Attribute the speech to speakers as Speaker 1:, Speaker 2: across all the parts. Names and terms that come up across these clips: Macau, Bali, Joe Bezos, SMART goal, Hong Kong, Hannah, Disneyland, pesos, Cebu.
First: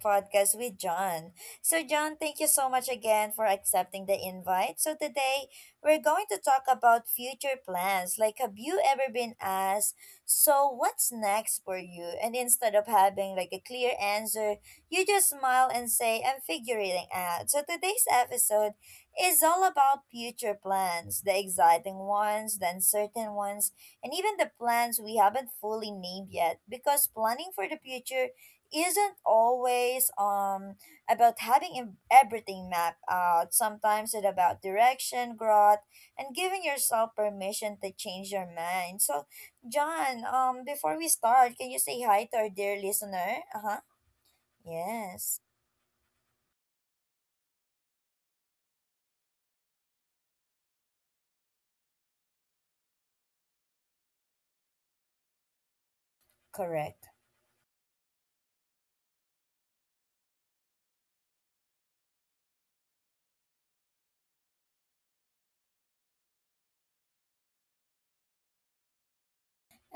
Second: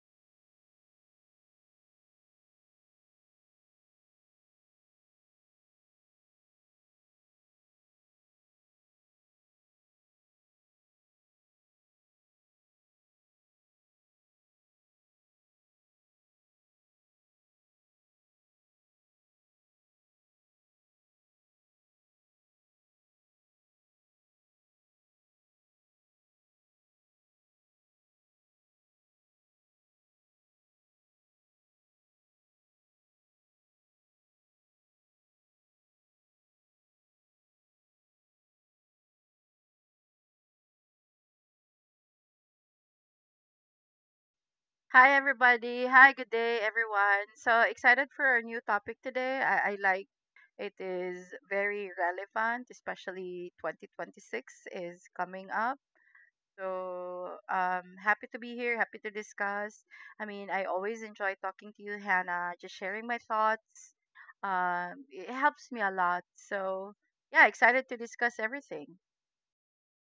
Speaker 1: podcast with John. So John, thank you so much again for accepting the invite. So today we're going to talk about future plans. Like have you ever been asked, so what's next for you? And instead of having like a clear answer, you just smile and say, I'm figuring it out. So today's episode is all about future plans, the exciting ones, the uncertain ones and even the plans we haven't fully named yet because planning for the future isn't always about having everything mapped out. Sometimes it's about direction, growth, and giving yourself permission to change your mind. So John, before we start, can you say hi to our dear listener? Uh-huh,
Speaker 2: Hi
Speaker 1: yes,
Speaker 2: everybody. Hi, good day everyone. So excited for our new topic today. I like it is very relevant, especially 2026 is coming up.
Speaker 1: correct.
Speaker 2: So happy to be here, happy to discuss. I mean, I always enjoy talking to you, Hannah, just sharing my thoughts. It helps me a lot. So yeah, excited to discuss everything.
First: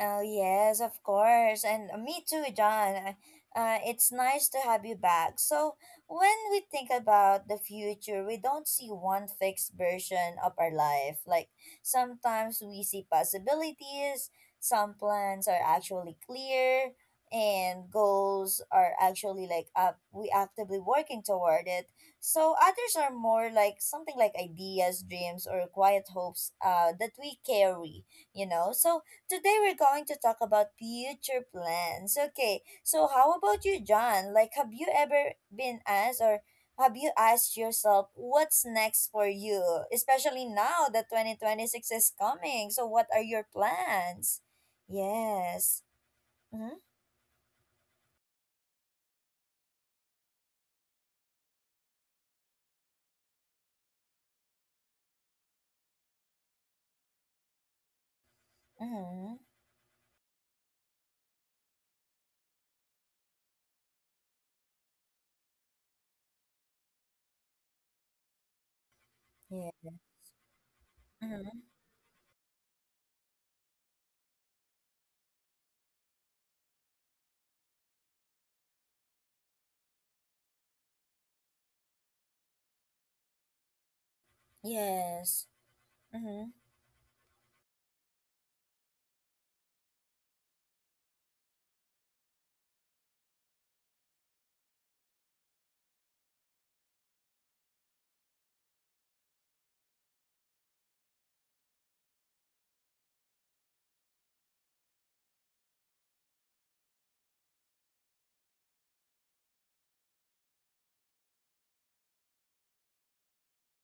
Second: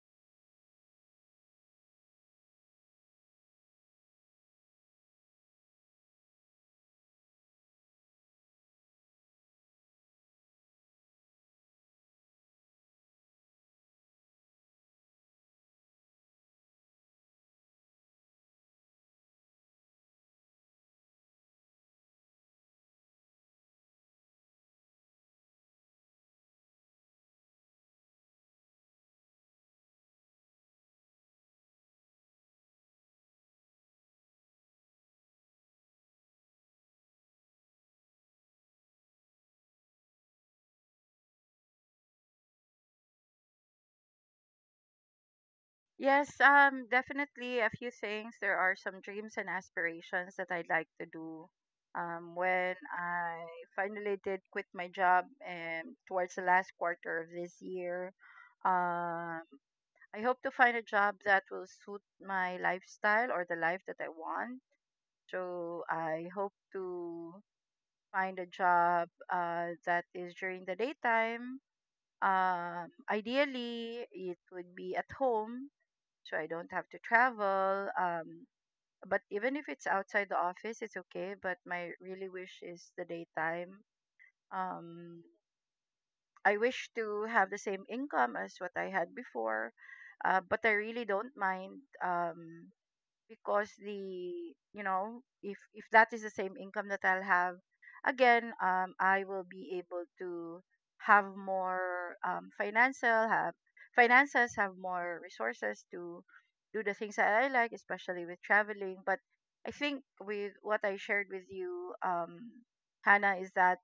Speaker 1: Oh, yes, of course. And me too, John. It's nice to have you back. So, when we think about the future, we don't see one fixed version of our life. Like, sometimes we see possibilities, some plans are actually clear, and goals are actually like up, we actively working toward it. So, others are more like something like ideas, dreams, or quiet hopes that we carry, you know? So, today we're going to talk about future plans. Okay, so how about you, John? Like, have you ever been asked or have you asked yourself what's next for you, especially now that 2026 is coming? So, what are your plans? Yes.
Speaker 2: Yes,
Speaker 1: Mm-hmm.
Speaker 2: definitely a few things. There are some dreams and aspirations that I'd like to do. When I finally did quit my job towards the last quarter of this year,
Speaker 1: Mm-hmm.
Speaker 2: um, I hope to find a job that will suit my lifestyle or the life that I want. So I hope to find a job
Speaker 1: Yeah.
Speaker 2: that is during the
Speaker 1: Mm-hmm.
Speaker 2: daytime. Ideally, it would be at home so I don't have to travel. But even if it's outside the office, it's okay. But my really wish is the daytime. Um,
Speaker 1: Yes. Mm-hmm.
Speaker 2: I wish to have the same income as what I had before, but I really don't mind. Because the you know if that is the same income that I'll have again, I will be able to have more, financial, have finances, have more resources to do the things that I like, especially with traveling. But I think with what I shared with you, Hannah, is that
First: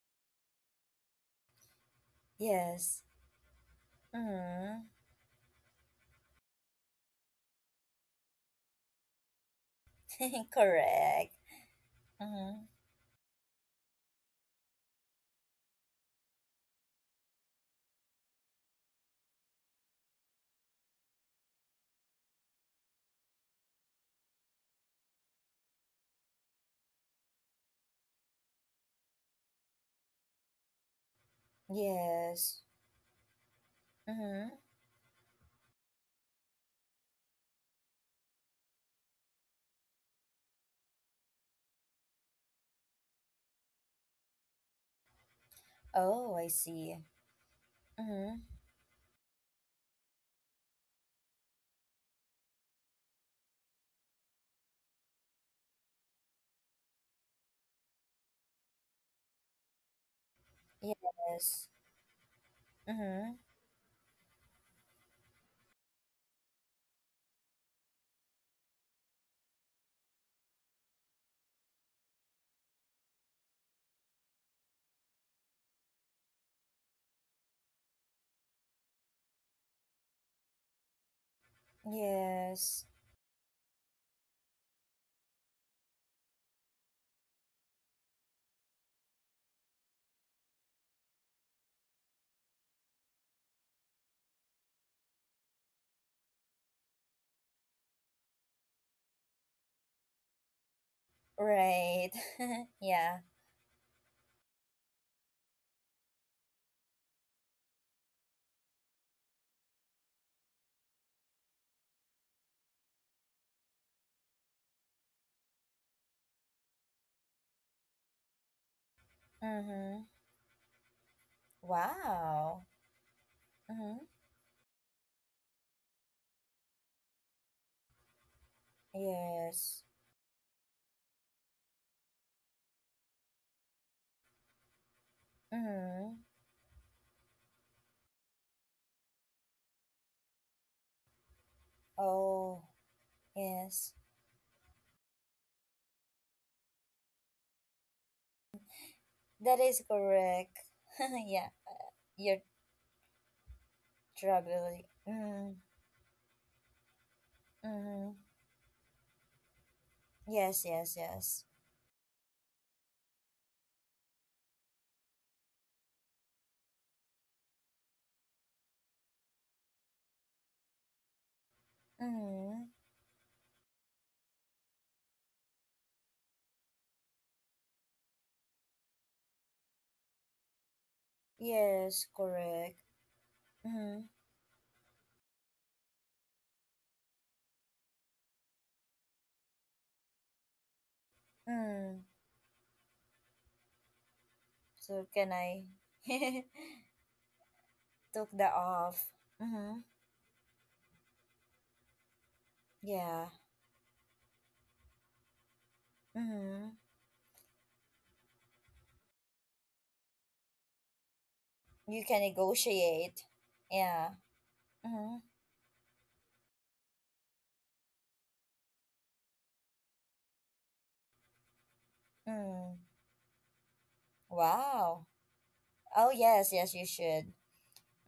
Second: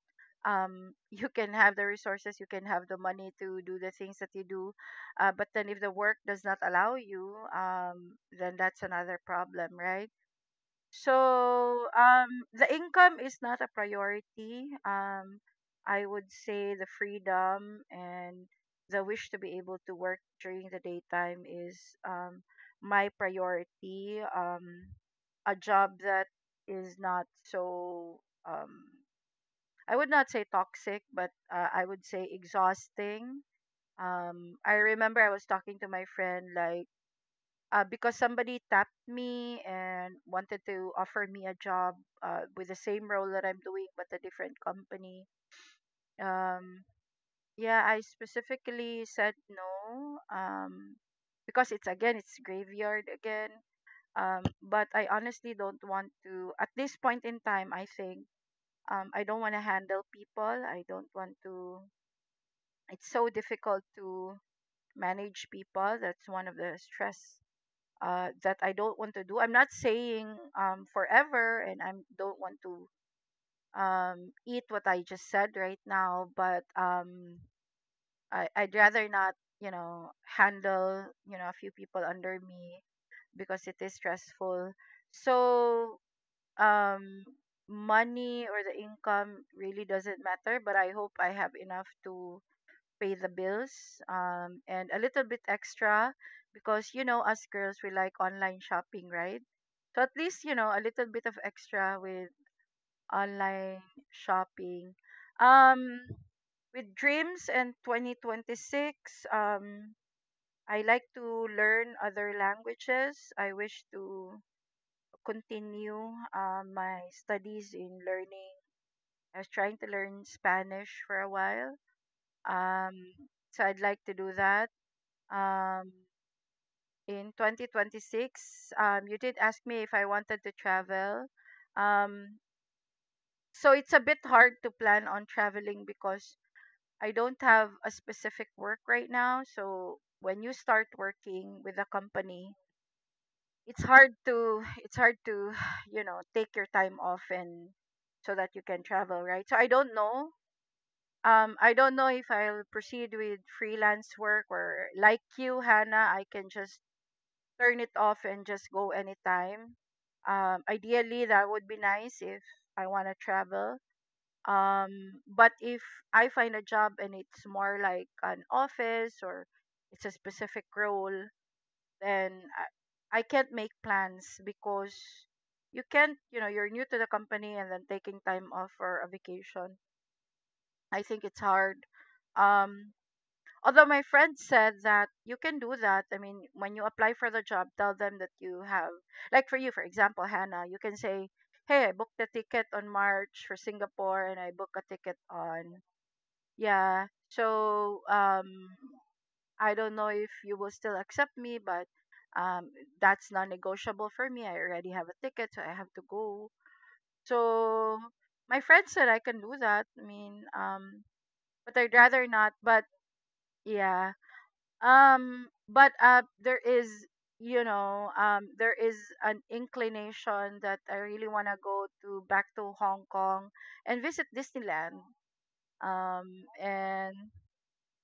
Speaker 2: you can have the resources, you can have the
Speaker 1: Yes.
Speaker 2: money to do the things that you do,
Speaker 1: Mm-hmm.
Speaker 2: but then if the work does not allow you, then that's another problem, right?
Speaker 1: Correct.
Speaker 2: So
Speaker 1: Mm-hmm.
Speaker 2: the income is not a priority. I would say the freedom and the wish to be able to work during the daytime is, um, my priority. A job that is not so, um, I would not say toxic, but I would say
Speaker 1: Yes.
Speaker 2: exhausting.
Speaker 1: Mm-hmm.
Speaker 2: I remember I was talking to my friend, like, because somebody tapped me and wanted to offer me a job with the same role that I'm doing but a different company.
Speaker 1: Oh, I
Speaker 2: Um,
Speaker 1: see.
Speaker 2: yeah, I
Speaker 1: Mm-hmm.
Speaker 2: specifically said no, because it's again, it's graveyard again. But I honestly don't want to at this point in time. I think, I don't want to handle people. I don't want
Speaker 1: Yes.
Speaker 2: to. It's so
Speaker 1: Mm-hmm.
Speaker 2: difficult to manage people. That's one of the stress that I don't want to do. I'm not saying, forever, and I don't want to, eat what I just said right now. But I, I'd rather not, you know, handle, you know, a few people under me
Speaker 1: Yes.
Speaker 2: because it is stressful. So, um, money or the income really doesn't matter. But I hope I have enough to pay the bills, and a little bit extra, because you know, us girls, we like online shopping, right? So at least, you know, a little bit of extra
Speaker 1: Right.
Speaker 2: with
Speaker 1: Yeah.
Speaker 2: online shopping. um with dreams and 2026, um I like to learn other languages. I wish to continue my studies in learning. I was trying to
Speaker 1: Mm-hmm.
Speaker 2: learn Spanish for a while.
Speaker 1: Wow.
Speaker 2: um so I'd like
Speaker 1: Mm-hmm.
Speaker 2: to do that um, in 2026. You did ask me
Speaker 1: Yes.
Speaker 2: if I wanted to travel. Um, so it's a bit hard to plan on traveling
Speaker 1: Mm-hmm.
Speaker 2: because I don't have a specific work right now. So when you start working with a company,
Speaker 1: Oh,
Speaker 2: it's
Speaker 1: yes.
Speaker 2: hard to it's hard to you know, take your time off and so that you can travel, right? So
Speaker 1: That
Speaker 2: I
Speaker 1: is
Speaker 2: don't know.
Speaker 1: correct. Yeah.
Speaker 2: I don't know if
Speaker 1: You're
Speaker 2: I'll proceed with freelance work
Speaker 1: traveling.
Speaker 2: or like
Speaker 1: Mm-hmm.
Speaker 2: you, Hannah. I can just turn it
Speaker 1: Mm-hmm.
Speaker 2: off and just go anytime.
Speaker 1: Yes, yes,
Speaker 2: Ideally,
Speaker 1: yes.
Speaker 2: that would be nice if I want to travel. Um, but if I find a job and it's more like an office or it's a specific role, then
Speaker 1: Mm-hmm.
Speaker 2: I can't make plans because you can't, you know, you're new to the company and then taking time off for a vacation. I think it's hard.
Speaker 1: Yes, correct.
Speaker 2: Um, Although
Speaker 1: Mm-hmm.
Speaker 2: my friend said that you can do that, I mean when you apply for the job tell them that you have, like for you for example, Hannah, you can say hey, I
Speaker 1: Mm.
Speaker 2: booked a ticket on March for Singapore and I booked a
Speaker 1: So
Speaker 2: ticket
Speaker 1: can I
Speaker 2: on, yeah, so
Speaker 1: took that off?
Speaker 2: I
Speaker 1: Mm-hmm.
Speaker 2: don't know if you will still accept me, but um
Speaker 1: Yeah.
Speaker 2: that's non-negotiable for me, I already have a ticket, so I have to go.
Speaker 1: Mm-hmm.
Speaker 2: So my friend said I can do that, I mean, but I'd
Speaker 1: You can
Speaker 2: rather not, but
Speaker 1: negotiate. Yeah.
Speaker 2: yeah.
Speaker 1: Mm-hmm.
Speaker 2: But there is, you know, there is an inclination that I really want to go to back
Speaker 1: Mm.
Speaker 2: to Hong Kong and visit
Speaker 1: Wow.
Speaker 2: Disneyland.
Speaker 1: Oh yes, yes you
Speaker 2: And
Speaker 1: should.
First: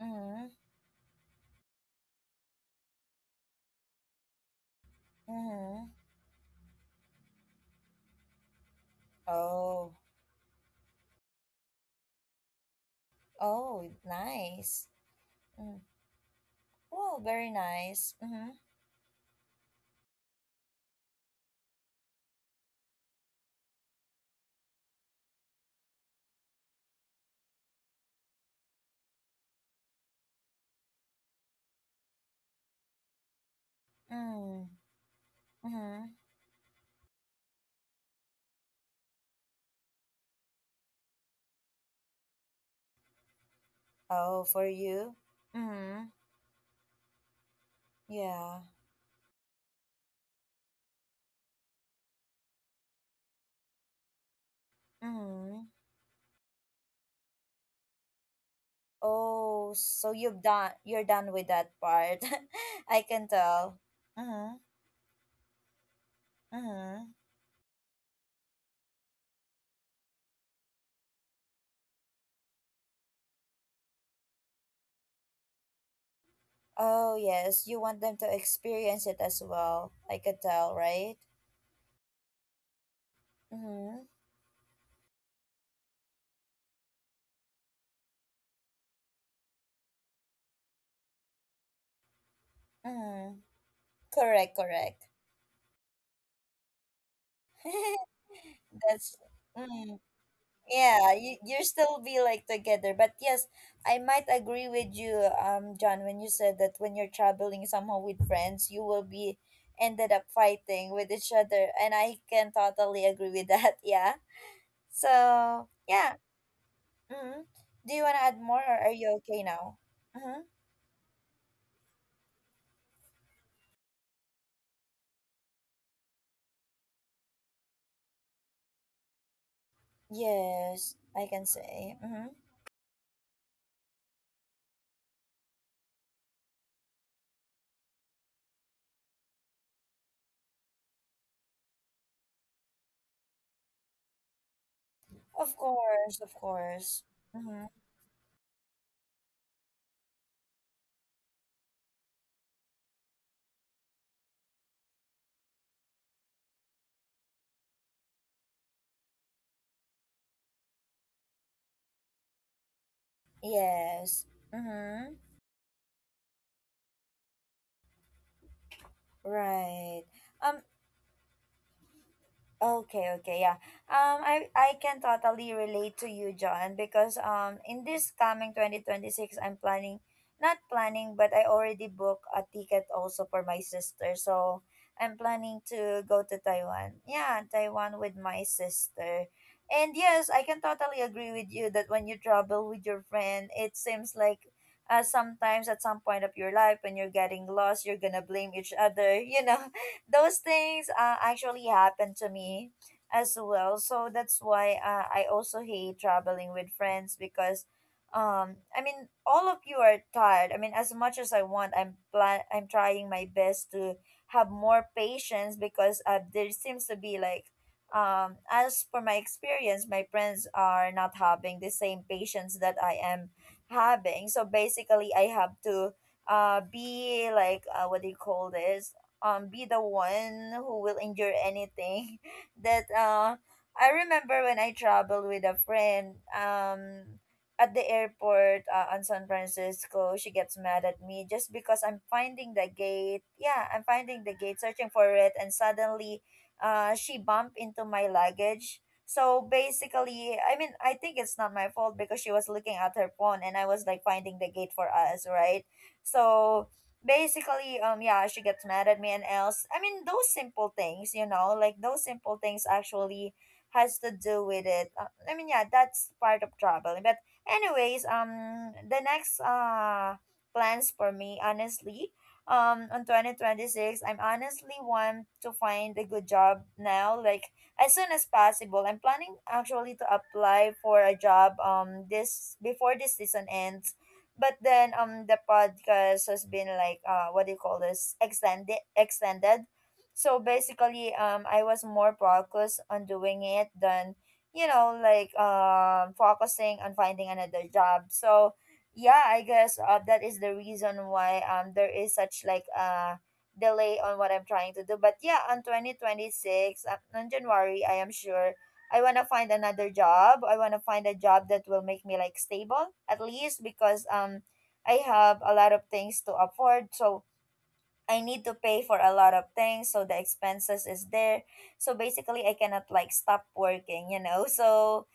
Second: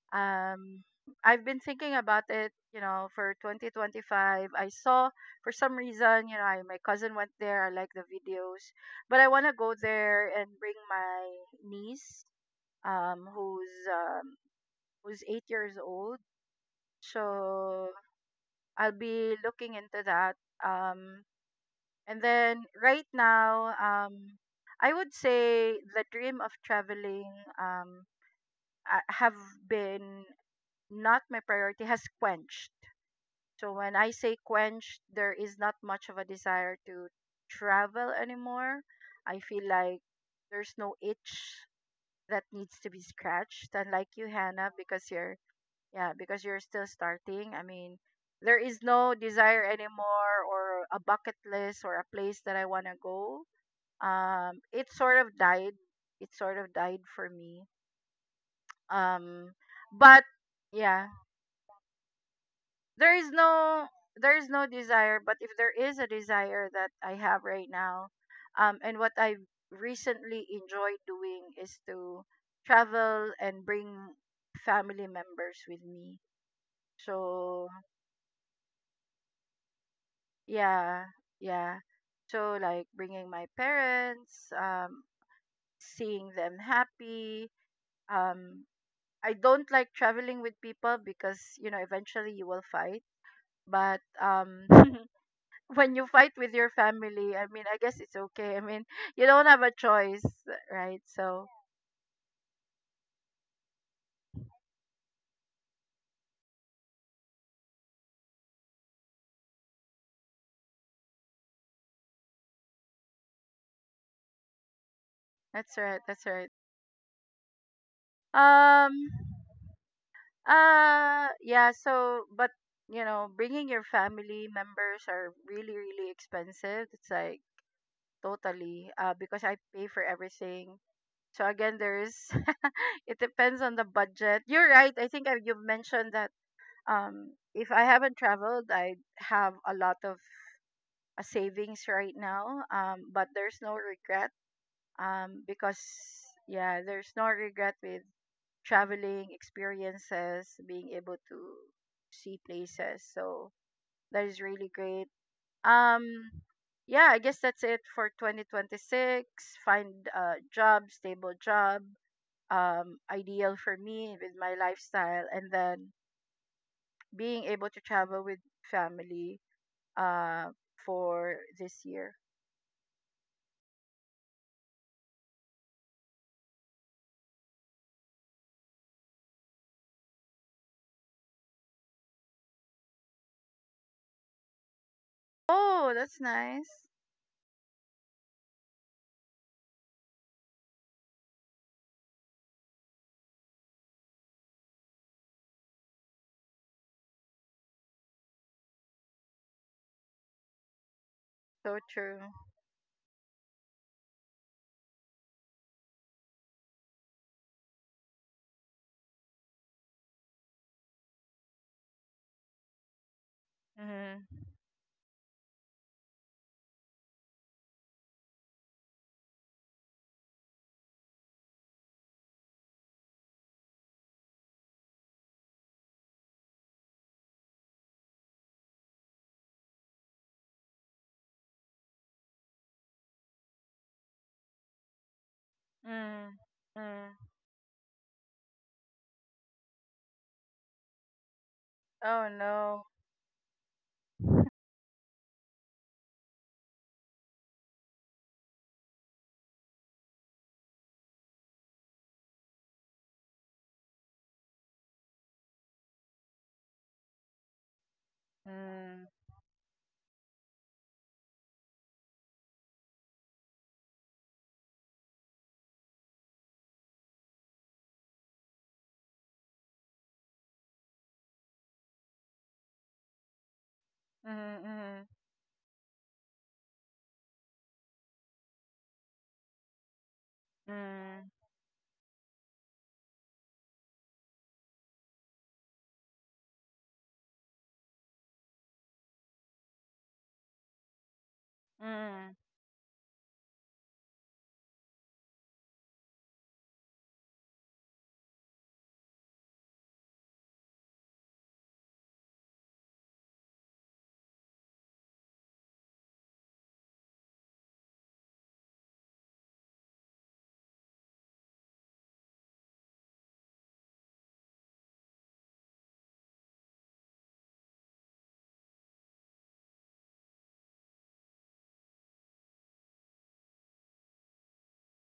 Speaker 1: Mm-hmm.
Speaker 2: um, I've been thinking about it, you know, for 2025. I saw, for some
Speaker 1: Mm-hmm.
Speaker 2: reason, you know, I, my cousin went there. I like the videos, but I want to go
Speaker 1: Oh.
Speaker 2: there and bring my niece, um, who's
Speaker 1: Oh,
Speaker 2: um,
Speaker 1: nice.
Speaker 2: who's 8 years
Speaker 1: Mm.
Speaker 2: old.
Speaker 1: Well, very
Speaker 2: So
Speaker 1: nice. Mm-hmm.
Speaker 2: I'll be looking into that. Um, and then right now, I would say the dream of traveling, um, I have been, not my priority, has quenched. So when I say
Speaker 1: Mm.
Speaker 2: quenched, there is not
Speaker 1: Mm-hmm.
Speaker 2: much of a desire to travel anymore. I feel like there's no itch that needs to be scratched, unlike you,
Speaker 1: Oh, for
Speaker 2: Hannah, because
Speaker 1: you?
Speaker 2: you're,
Speaker 1: Mm-hmm.
Speaker 2: yeah, because you're still starting. I mean,
Speaker 1: Yeah.
Speaker 2: there is no desire anymore or a bucket list or a place that I want to go. It sort of
Speaker 1: Mm-hmm.
Speaker 2: died. It sort of died for me. Um,
Speaker 1: Oh, so
Speaker 2: but
Speaker 1: you've done, you're
Speaker 2: yeah,
Speaker 1: done with that part. I
Speaker 2: there
Speaker 1: can
Speaker 2: is
Speaker 1: tell.
Speaker 2: no there is
Speaker 1: Mm-hmm.
Speaker 2: no desire. But if there is a desire that
Speaker 1: Mm-hmm.
Speaker 2: I have right now, and what I recently enjoyed doing is to travel and bring family members with me.
Speaker 1: Oh, yes,
Speaker 2: So
Speaker 1: you want them to experience it as well. I could tell,
Speaker 2: yeah,
Speaker 1: right?
Speaker 2: yeah, so like bringing my
Speaker 1: Mm-hmm.
Speaker 2: parents, seeing them happy, um I don't like traveling with people because you know, eventually you will fight,
Speaker 1: Mm-hmm.
Speaker 2: but
Speaker 1: Correct, correct.
Speaker 2: when you fight with your family, I mean, I guess it's okay, I mean
Speaker 1: That's
Speaker 2: you don't have a
Speaker 1: mm,
Speaker 2: choice, right?
Speaker 1: yeah, you
Speaker 2: So
Speaker 1: you still be like together. But yes, I might agree with you, John, when you said that when you're traveling somehow with friends, you will be ended up fighting with each other. And I can totally agree with that, yeah. So
Speaker 2: that's right, that's
Speaker 1: yeah.
Speaker 2: right.
Speaker 1: Mm-hmm. Do you wanna add more or
Speaker 2: um
Speaker 1: are you okay now? Mm-hmm.
Speaker 2: yeah, so, but you know, bringing your family members are really, really expensive, it's like, totally. Because I pay for everything.
Speaker 1: Yes, I can
Speaker 2: So again,
Speaker 1: say.
Speaker 2: there's
Speaker 1: Mm-hmm.
Speaker 2: it depends on the budget. You're right. You've mentioned that, if I haven't traveled, I have a lot of savings right now. But there's no regret.
Speaker 1: Of
Speaker 2: Because
Speaker 1: course, of
Speaker 2: yeah,
Speaker 1: course.
Speaker 2: there's no
Speaker 1: Mm-hmm.
Speaker 2: regret with traveling experiences, being able to see places. So that is really great. Um, yeah, I guess that's it for 2026. Find a job, stable job, ideal for me
Speaker 1: Yes.
Speaker 2: with my
Speaker 1: Mm-hmm.
Speaker 2: lifestyle, and then being able to travel with family,
Speaker 1: Right.
Speaker 2: uh,
Speaker 1: Um.
Speaker 2: for this year.
Speaker 1: Okay, okay, yeah. I can totally relate to you, John, because in this coming 2026, I'm planning, not planning, but I already booked a ticket also for my sister. So I'm planning
Speaker 2: Oh,
Speaker 1: to
Speaker 2: that's
Speaker 1: go to
Speaker 2: nice.
Speaker 1: Taiwan. Yeah, Taiwan with my sister, and yes, I can totally agree with you that when you travel with your friend, it seems like. Sometimes at some point of your life when you're getting lost you're gonna blame each other, you know, those things actually
Speaker 2: So
Speaker 1: happen
Speaker 2: true.
Speaker 1: to me as well. So that's why I also hate traveling with friends because I mean all of you are tired. I mean as much as I want, I'm trying my best to
Speaker 2: Mm-hmm.
Speaker 1: have more patience because there seems to be like as for my experience, my friends are not having the same patience that I am having. So basically I have to be like, what do you call this, be the one who will endure anything that I remember when I traveled with a friend,
Speaker 2: Mm, mm.
Speaker 1: at the airport on San Francisco, she gets mad at me just because I'm
Speaker 2: Oh
Speaker 1: finding the
Speaker 2: no.
Speaker 1: gate. Yeah, I'm finding the gate, searching for it, and suddenly she bumped into my luggage. So basically, I mean, I think it's not my fault because she was looking at her phone and I was like finding the gate for us, right? So basically, yeah, she gets mad at
Speaker 2: Mm,
Speaker 1: me and else. I mean, those simple things, you know, like those simple things actually has to do with it. I mean, yeah, that's part of traveling but anyways, the next plans for me honestly, on 2026, I'm
Speaker 2: mm,
Speaker 1: honestly
Speaker 2: mm,
Speaker 1: want to find a good job now, like as soon as possible. I'm planning actually to apply for a
Speaker 2: mm,
Speaker 1: job, this before this season ends. But then, the podcast has been like, what do you call this, extended. So basically, I was more
Speaker 2: mm.
Speaker 1: focused on doing it than, you know, like, focusing on finding another job. So yeah, I guess that is the reason why there is such like delay on what I'm trying to do. But yeah, on 2026, on January, I am sure I want to find another job. I want to find a job that will make me like stable at least, because I have a lot of things to afford. So I need to pay for a lot of things, so the expenses is there. So basically, I cannot like stop working, you know. So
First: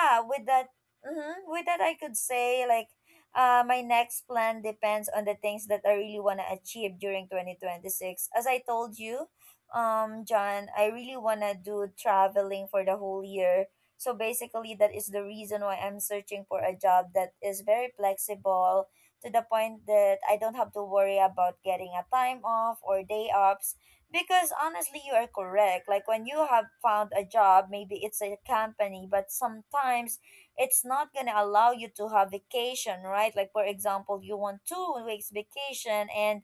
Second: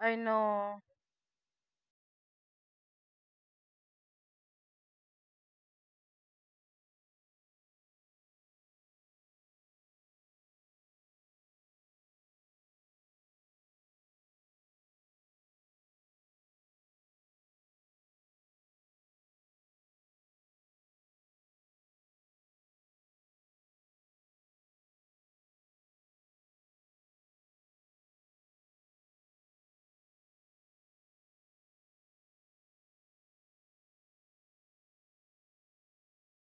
Speaker 2: I
Speaker 1: with that,
Speaker 2: know.
Speaker 1: with that, I could say like, my next plan depends on the things that I really wanna achieve during 2026. As I told you, John, I really wanna do traveling for the whole year. So basically, that is the reason why I'm searching for a job that is very flexible to the point that I don't have to worry about getting a time off or day offs. Because honestly, you are correct. Like when you have found a job, maybe it's a company, but sometimes it's not going to allow you to have vacation, right? Like, for example, you want 2-week vacation and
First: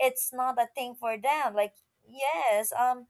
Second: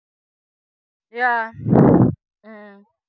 Speaker 1: it's not a thing for
Speaker 2: Yeah.
Speaker 1: them. Like, yes,
Speaker 2: Mm,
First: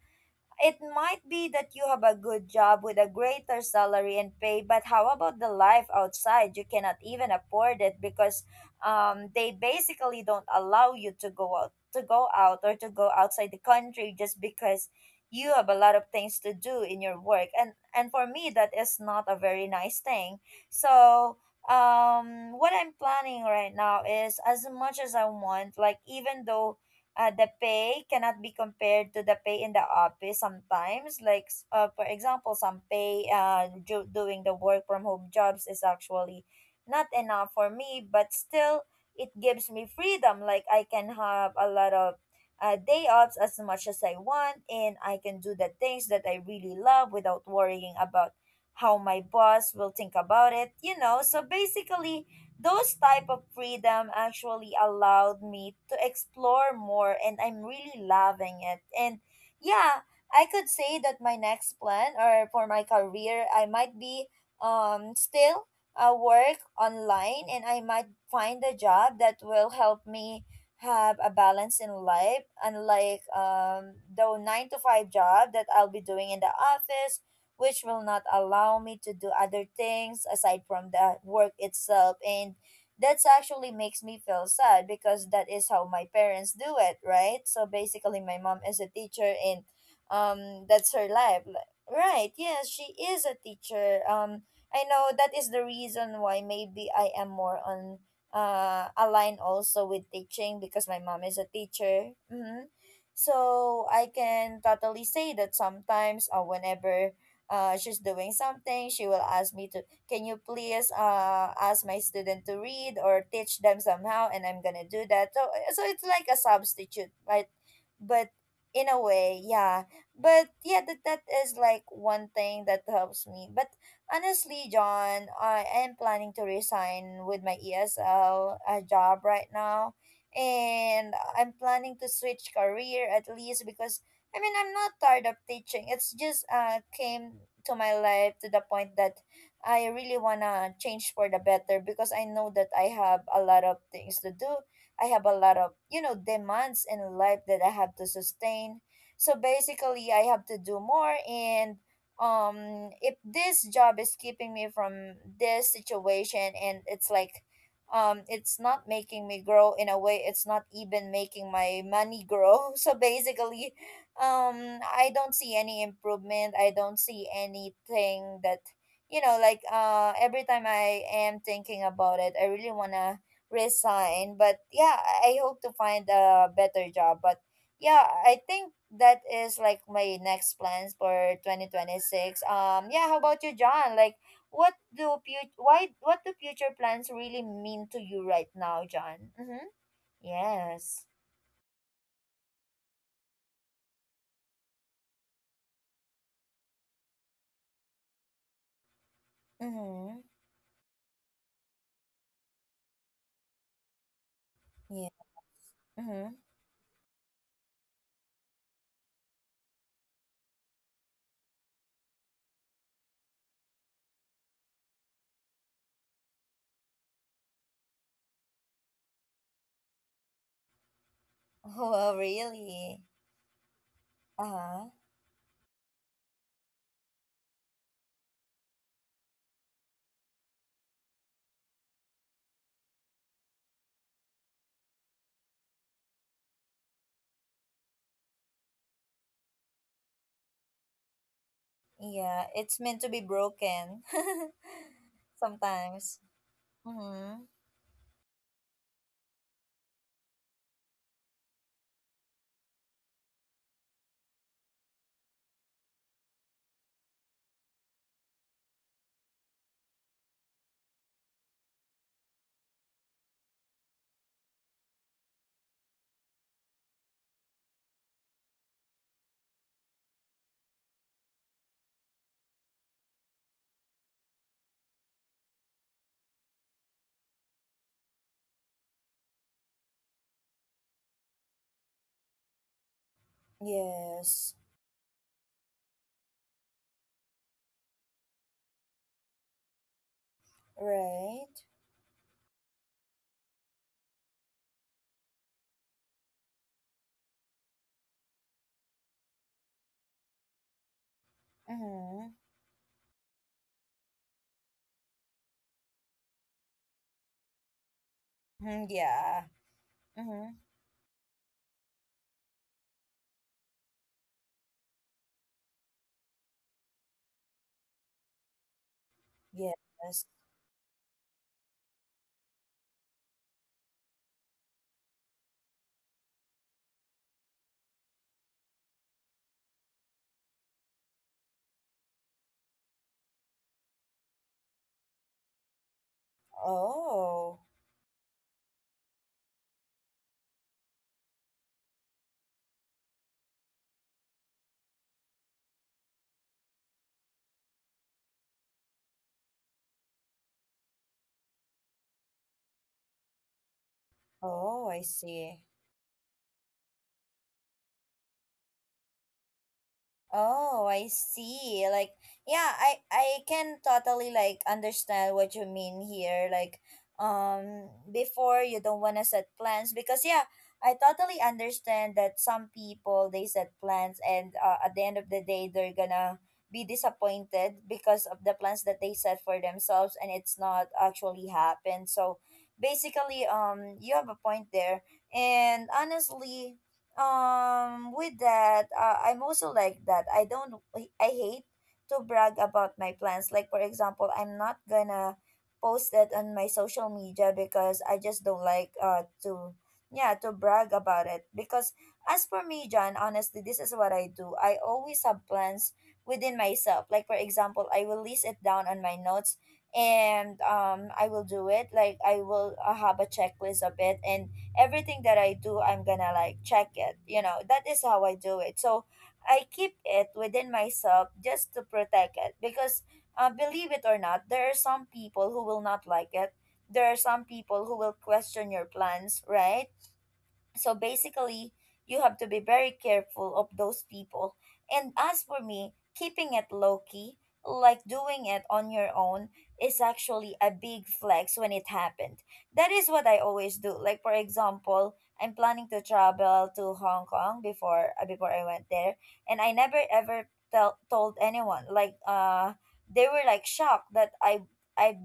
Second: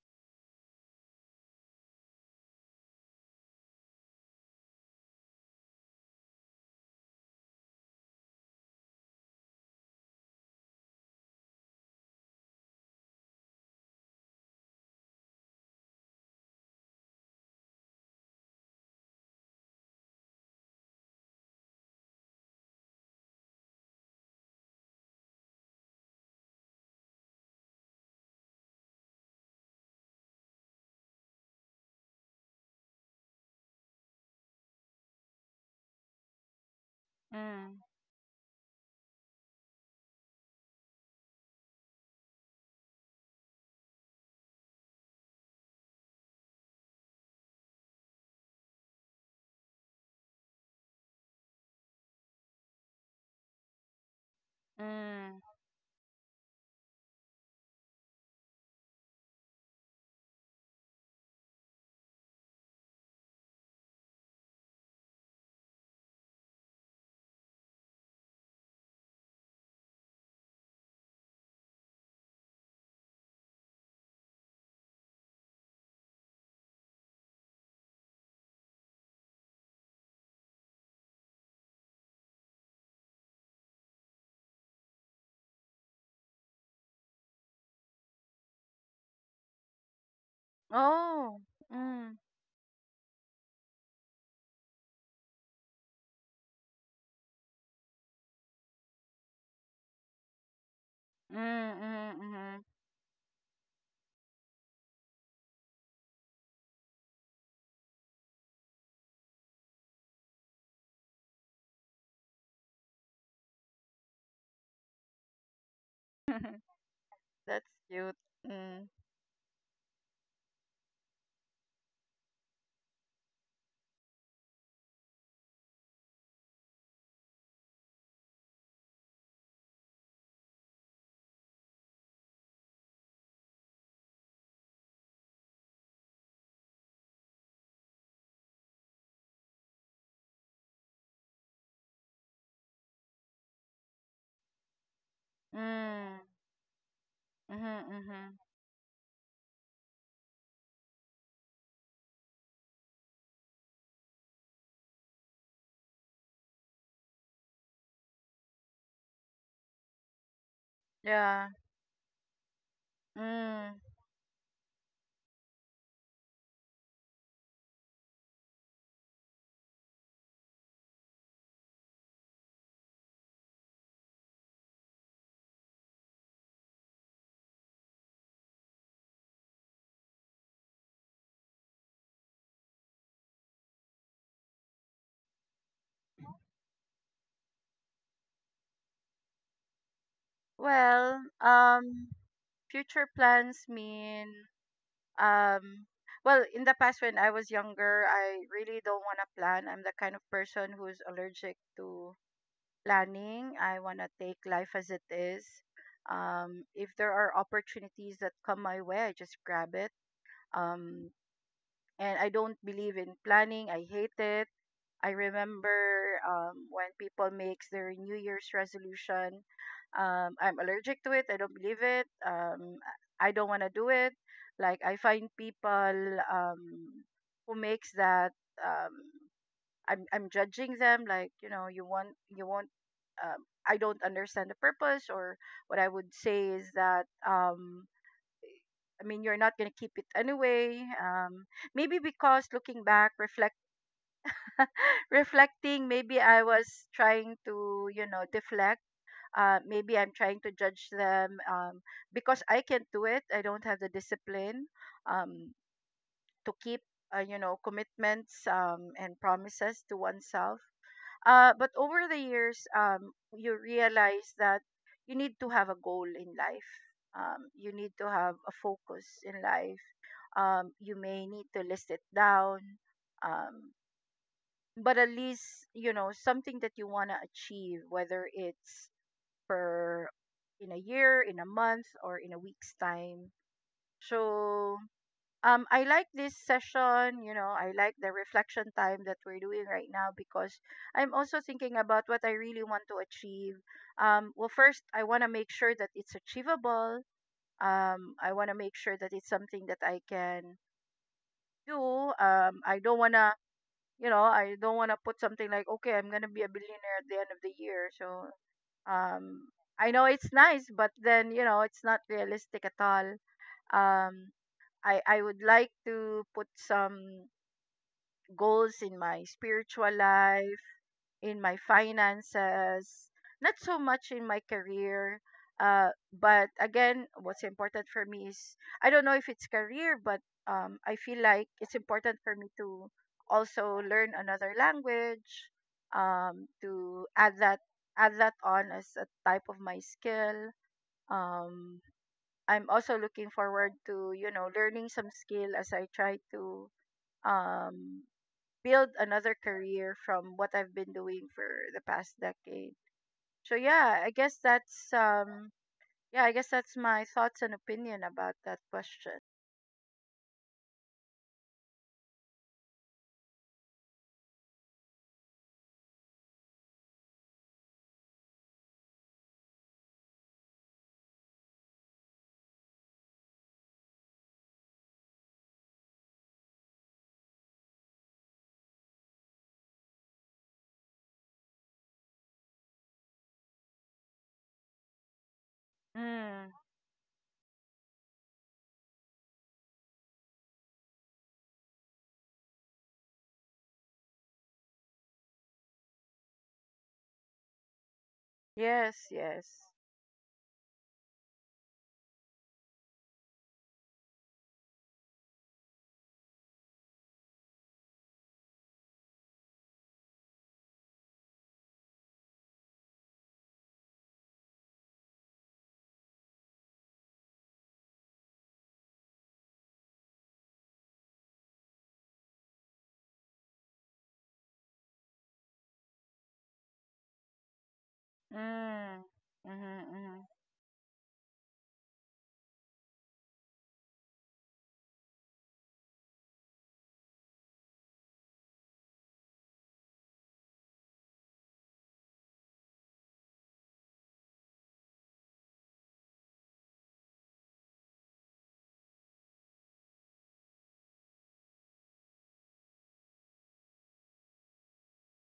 Speaker 1: it might be that you have a good job with a greater salary and pay, but how about the life outside? You cannot even afford it because they basically don't allow you to go out, or to go outside the country just because you have a lot of things to do in your work. And for me, that is not a very nice thing. So what I'm planning right now is, as much as I want, like, even though the pay cannot be compared to the pay in the office sometimes, like for example, some pay doing the work from home jobs is actually not enough for
Speaker 2: mm,
Speaker 1: me, but still it gives me freedom, like I can have a lot of day offs as much as I want, and I can do the things that I really love without worrying about how my boss will think about it, you know. So basically, those type of freedom actually allowed
Speaker 2: mm.
Speaker 1: me to explore more and I'm really loving it. And yeah, I could say that my next plan or for my career, I might be still work online, and I might find a job that will help me have a balance in life, unlike the 9 to 5 job that I'll be doing in the office, which will not allow me to do other things aside from the work itself. And that's actually makes me feel sad because that is how my parents do it, right? So basically, my mom is a teacher, and that's her
Speaker 2: Oh.
Speaker 1: life. Like,
Speaker 2: Mm.
Speaker 1: right, yes, she is a teacher. I know that is the reason why maybe I am more on aligned also with teaching because my mom
Speaker 2: Mm.
Speaker 1: is a teacher.
Speaker 2: Mm. Mm.
Speaker 1: Mm-hmm. So I can totally say that sometimes whenever she's doing something, she will ask me to, can you please ask my student to read or teach them somehow? And I'm gonna do that. So, eh, so it's like a substitute,
Speaker 2: That's cute.
Speaker 1: but
Speaker 2: Mm.
Speaker 1: in a way, yeah. But yeah, that, that is like one thing that helps me. But honestly, John, I am planning to resign with my ESL job right now. And I'm planning to switch career at least because I mean, I'm not tired of teaching. It's just came to my life to the point that I really wanna change for the better because I know that I have a lot of things to do. I have a lot of, you know,
Speaker 2: Mm.
Speaker 1: demands in life that
Speaker 2: Mm-hmm,
Speaker 1: I have to
Speaker 2: mm-hmm.
Speaker 1: sustain. So basically, I have to do more. And if this job is keeping me from this situation, and it's like, it's not making me grow in a way, it's not even
Speaker 2: Yeah.
Speaker 1: making my money grow. So basically,
Speaker 2: Mm.
Speaker 1: I don't see any improvement, I don't see anything that… Every time I am thinking about it, I really want to resign. But yeah, I hope to find a better job. But yeah, I think that is like my next plans for 2026. Yeah, how about you, John? Like, why, what do future plans really mean to you right now, John? Mm-hmm. Yes.
Speaker 2: Well, future plans mean, um. well, in the past when I was younger, I really don't want to plan. I'm the kind
Speaker 1: Mm-hmm.
Speaker 2: of person who's allergic to planning. I want to take life as it
Speaker 1: Yeah.
Speaker 2: is.
Speaker 1: Mm-hmm.
Speaker 2: If there are opportunities that come my way, I just grab it. Um, and I don't believe in planning. I hate it. I remember when people makes their New Year's resolution. I'm allergic to it. I don't believe it.
Speaker 1: Oh, really?
Speaker 2: I don't want to do it. Like
Speaker 1: Uh-huh.
Speaker 2: I find people, who makes that. Um, I'm judging them. Like you know, you want. I don't understand the purpose. Or what I would say is that, I mean, you're not gonna keep it anyway. Maybe
Speaker 1: Yeah,
Speaker 2: because
Speaker 1: it's
Speaker 2: looking
Speaker 1: meant to
Speaker 2: back,
Speaker 1: be broken.
Speaker 2: reflecting,
Speaker 1: Sometimes.
Speaker 2: maybe I was trying
Speaker 1: Mm-hmm.
Speaker 2: to, you know, deflect. Maybe I'm trying to judge them, because I can't do it. I don't have the discipline, um, to keep, you know, commitments, and promises to oneself. But over the years, you realize that you need to have a goal in life. You need to have a focus in life, you may need to list it down. Um, but at least, you know, something that you want to achieve, whether it's per in a year, in a month, or in a week's time.
Speaker 1: Yes.
Speaker 2: So I like this session, you know, I like the reflection time that we're doing right now because I'm also
Speaker 1: Right.
Speaker 2: thinking about what I really want to achieve. Well, first, I want to make sure that it's achievable. I want to make sure that it's something that I can do.
Speaker 1: Mm-hmm.
Speaker 2: I don't wanna, you know, I don't wanna put something like, okay, I'm gonna be a billionaire at the end of the year. So,
Speaker 1: Mm, yeah.
Speaker 2: um, I know it's
Speaker 1: Mm-hmm.
Speaker 2: nice, but then you know, it's not realistic at all. Um, I would like to put some goals in my spiritual
Speaker 1: Yes.
Speaker 2: life, in my finances, not so much in my career. But again, what's important for me is, I don't know if it's career, but I feel like it's important for me to also learn another language, to
Speaker 1: Oh.
Speaker 2: add that on as a type of my skill. Um, I'm also looking forward to learning some skill as I try to um, build another career from what I've been doing for the past decade. So yeah, I guess
Speaker 1: Oh,
Speaker 2: that's
Speaker 1: I see.
Speaker 2: yeah, I guess that's my thoughts and opinion about that question.
Speaker 1: Oh, I see. Like, yeah, I can totally like understand what you mean here. Like, before you don't want to set plans, because yeah, I totally understand that some people they set plans, and at the end of the day they're gonna be disappointed because of the plans that they set for themselves, and it's not actually happened. So basically, you have a point there. And
Speaker 2: Mm.
Speaker 1: honestly, with that, I'm also like that. I don't… I hate to brag about my plans. Like for example, I'm not gonna post it on my social media because I just don't like
Speaker 2: Yes, yes.
Speaker 1: to… yeah, to brag about it. Because as for me, John, honestly, this is what I do. I always have plans within myself. Like for example, I will list it down on my notes, and I will do it. Like I will have a checklist of it, and everything that I do, I'm gonna like check it. You know, that is how I do it. So I keep it within myself just to protect it, because, believe it or not, there are some people who will not like it. There are some people who will question your
Speaker 2: Mm.
Speaker 1: plans, right?
Speaker 2: Mm-hmm, mm.
Speaker 1: So basically, you have to be very careful of those people. And as for me, keeping it low key, like doing it on your own, is actually a big flex when it happened. That is what I always do. Like for example, I'm planning to travel to Hong Kong. Before before I went there, and I never ever tell told anyone. Like they were like shocked that I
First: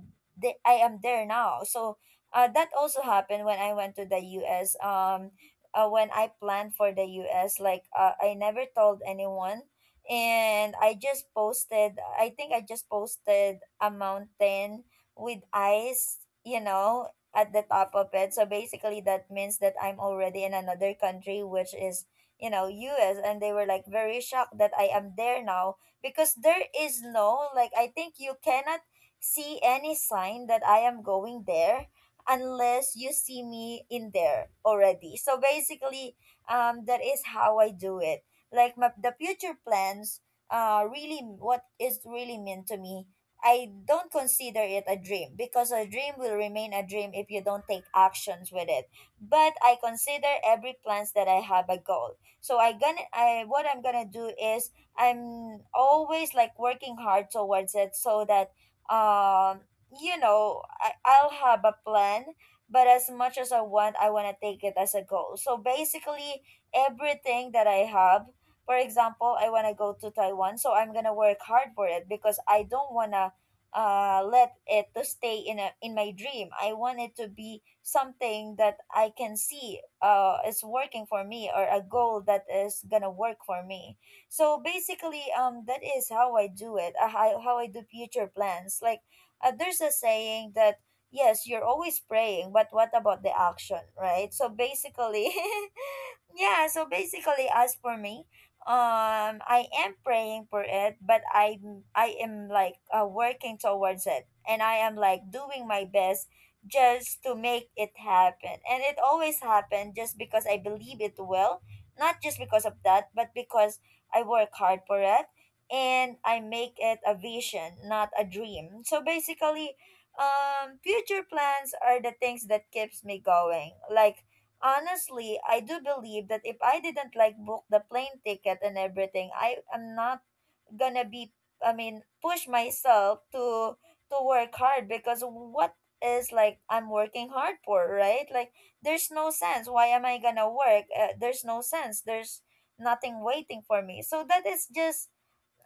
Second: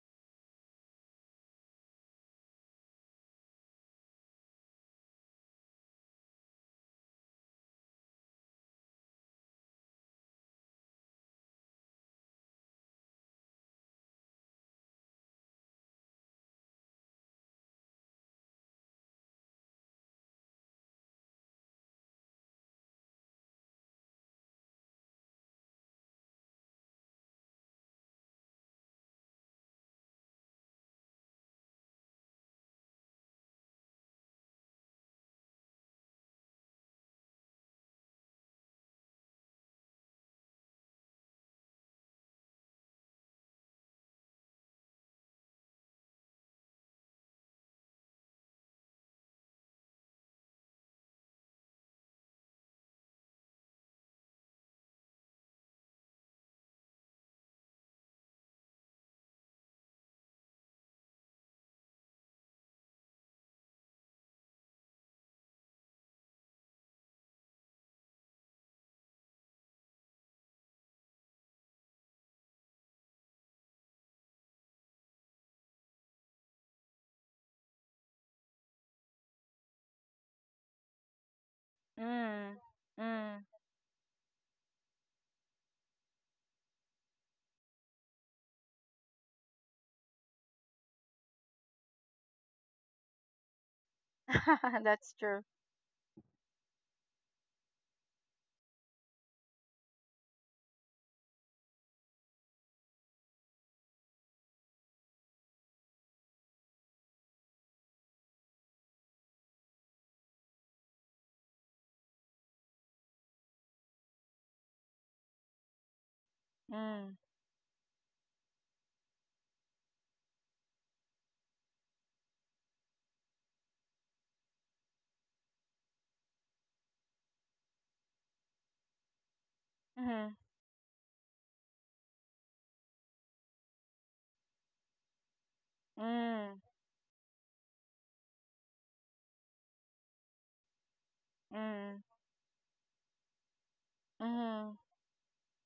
Speaker 1: I am there now. So that also happened when I went to the U.S. When I planned for the US. Like I never told anyone, and I just posted. I think I just posted a mountain with ice. You know, at the top of it. So basically, that means that I'm already in another country, which is, you know, US, and they were like very shocked that I am there now, because there is no like… I think you cannot see any sign that I am going there unless you see me in there already. So basically, that is how I do it. Like the future plans, really what is really meant to me. I don't consider it a dream, because a dream will remain a dream if you don't take actions with it. But I consider every plans that I have a goal. So I gonna I what I'm gonna do is I'm always like working hard towards it, so that um you know, I'll have a plan, but as much as I want to take it as a goal. So basically, everything that I have, for example, I want to go to Taiwan, so I'm going to work hard for it, because I don't want to let it to stay in a in my dream. I want it to be something that I can see is working for me, or a goal that
Speaker 2: Mm.
Speaker 1: is gonna work
Speaker 2: Mm.
Speaker 1: for me. So basically, that is how I do it. How I do future plans. Like there's a saying that yes, you're always praying, but what about the action, right? So
Speaker 2: That's
Speaker 1: basically,
Speaker 2: true.
Speaker 1: yeah, so basically, as for me, I am praying for it, but I am like working towards it, and I am like doing my best just to make it happen. And it always happened, just because I believe it will. Not just because of that, but because I work hard for it, and I make it a
Speaker 2: Mm.
Speaker 1: vision, not a dream. So basically, future plans are the things that keeps me going. Like, honestly, I do believe that if I didn't like book the plane ticket and everything, I am not
Speaker 2: Mm-hmm,
Speaker 1: gonna be… I mean, push myself to… to work hard, because what is like
Speaker 2: mm.
Speaker 1: I'm working hard for, right? Like, there's no sense. Why am I gonna work? There's no sense.
Speaker 2: Mm.
Speaker 1: There's nothing waiting for me. So that is
Speaker 2: Mm.
Speaker 1: just…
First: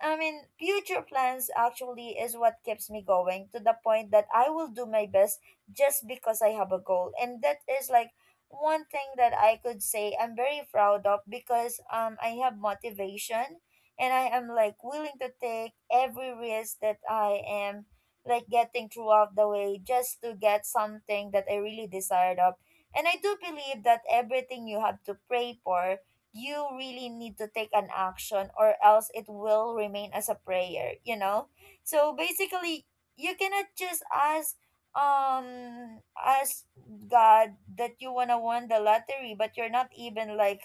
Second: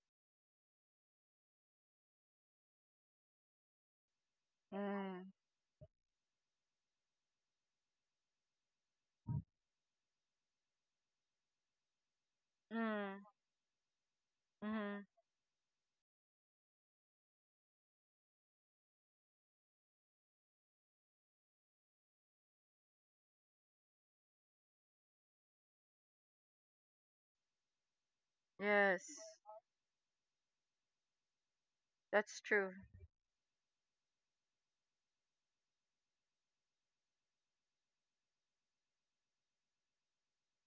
Speaker 1: I mean, future plans actually is what keeps me going, to the point that I will do my
Speaker 2: Mm.
Speaker 1: best just because I have a goal. And that is like one thing that I could say I'm very proud of, because I have
Speaker 2: Mm.
Speaker 1: motivation, and I am like
Speaker 2: Mm.
Speaker 1: willing to take every risk that I am like getting throughout the way just to get something that I really desired of. And I do believe that everything you have to pray for, you really need to take an action, or else
Speaker 2: Yes.
Speaker 1: it will remain as a prayer, you know. So
Speaker 2: That's true.
Speaker 1: basically, you cannot just ask, ask God that you want to win the lottery, but you're not even like,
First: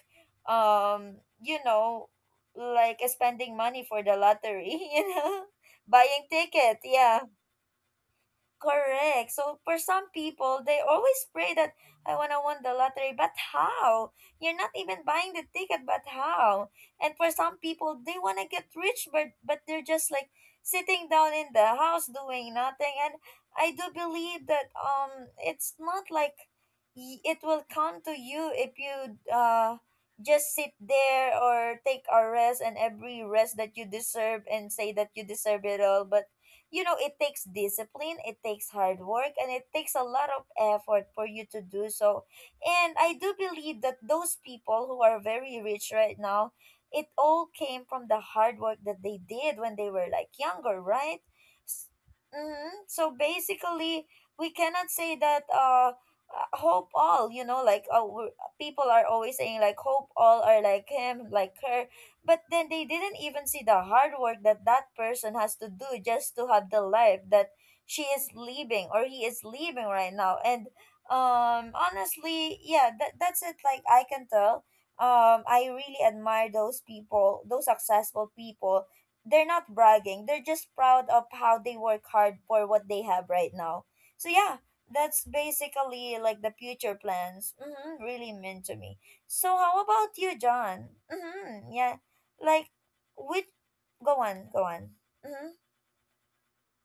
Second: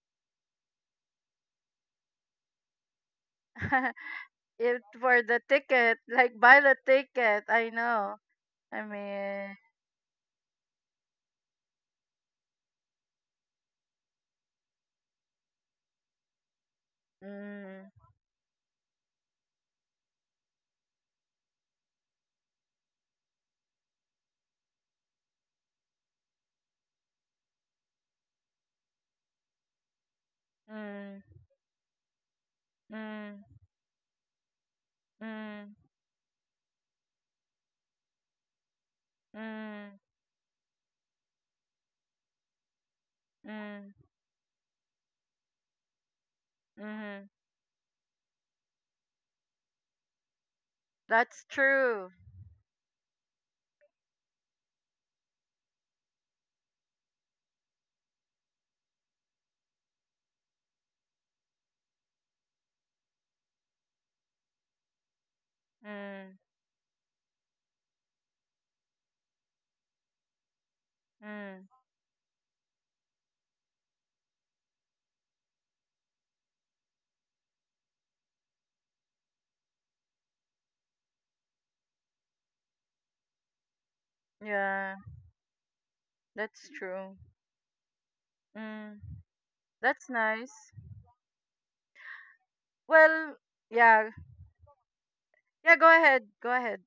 Speaker 1: you know, like spending money for the lottery.
Speaker 2: If
Speaker 1: You
Speaker 2: for the
Speaker 1: know,
Speaker 2: ticket,
Speaker 1: buying
Speaker 2: like buy the
Speaker 1: ticket, yeah.
Speaker 2: ticket. I know, I
Speaker 1: Correct.
Speaker 2: mean,
Speaker 1: So for some people, they always pray that, I wanna win the lottery, but how? You're not even buying the ticket, but how? And for some
Speaker 2: mm,
Speaker 1: people, they wanna get rich, but they're just like sitting down in the house doing nothing. And I do believe that, it's not like… it will come to you if you just sit
Speaker 2: mm,
Speaker 1: there or take a rest and every
Speaker 2: mm,
Speaker 1: rest that you deserve, and say that you deserve
Speaker 2: mm,
Speaker 1: it all, but you know, it takes discipline, it takes hard work, and it takes
Speaker 2: mm,
Speaker 1: a lot of effort for you to do so. And I do believe
Speaker 2: mm,
Speaker 1: that those people who are very rich right now, it
Speaker 2: mm.
Speaker 1: all came from the hard work that they did when they were like younger, right?
Speaker 2: That's
Speaker 1: S-
Speaker 2: true.
Speaker 1: mhm. So basically, we cannot say that hope all, you know, like people are always saying like, hope all are like him, like her, but then they didn't even see the hard work that that person has to do just
Speaker 2: Mm,
Speaker 1: to have the life that she is living or he is living right now. And
Speaker 2: mm.
Speaker 1: honestly, yeah, that's it. Like, I can tell. I really admire those people, those successful people. They're not bragging, they're just proud of how they work hard for what they have right now. So yeah,
Speaker 2: Yeah,
Speaker 1: that's basically like the
Speaker 2: that's
Speaker 1: future
Speaker 2: true.
Speaker 1: plans. Mm-hmm. Really mean to me.
Speaker 2: Mm,
Speaker 1: So how
Speaker 2: that's
Speaker 1: about you,
Speaker 2: nice.
Speaker 1: John? Mm-hmm, yeah. Like,
Speaker 2: Well,
Speaker 1: which,
Speaker 2: yeah,
Speaker 1: go on, go on. Mm-hmm.
Speaker 2: yeah. Go ahead. Go ahead.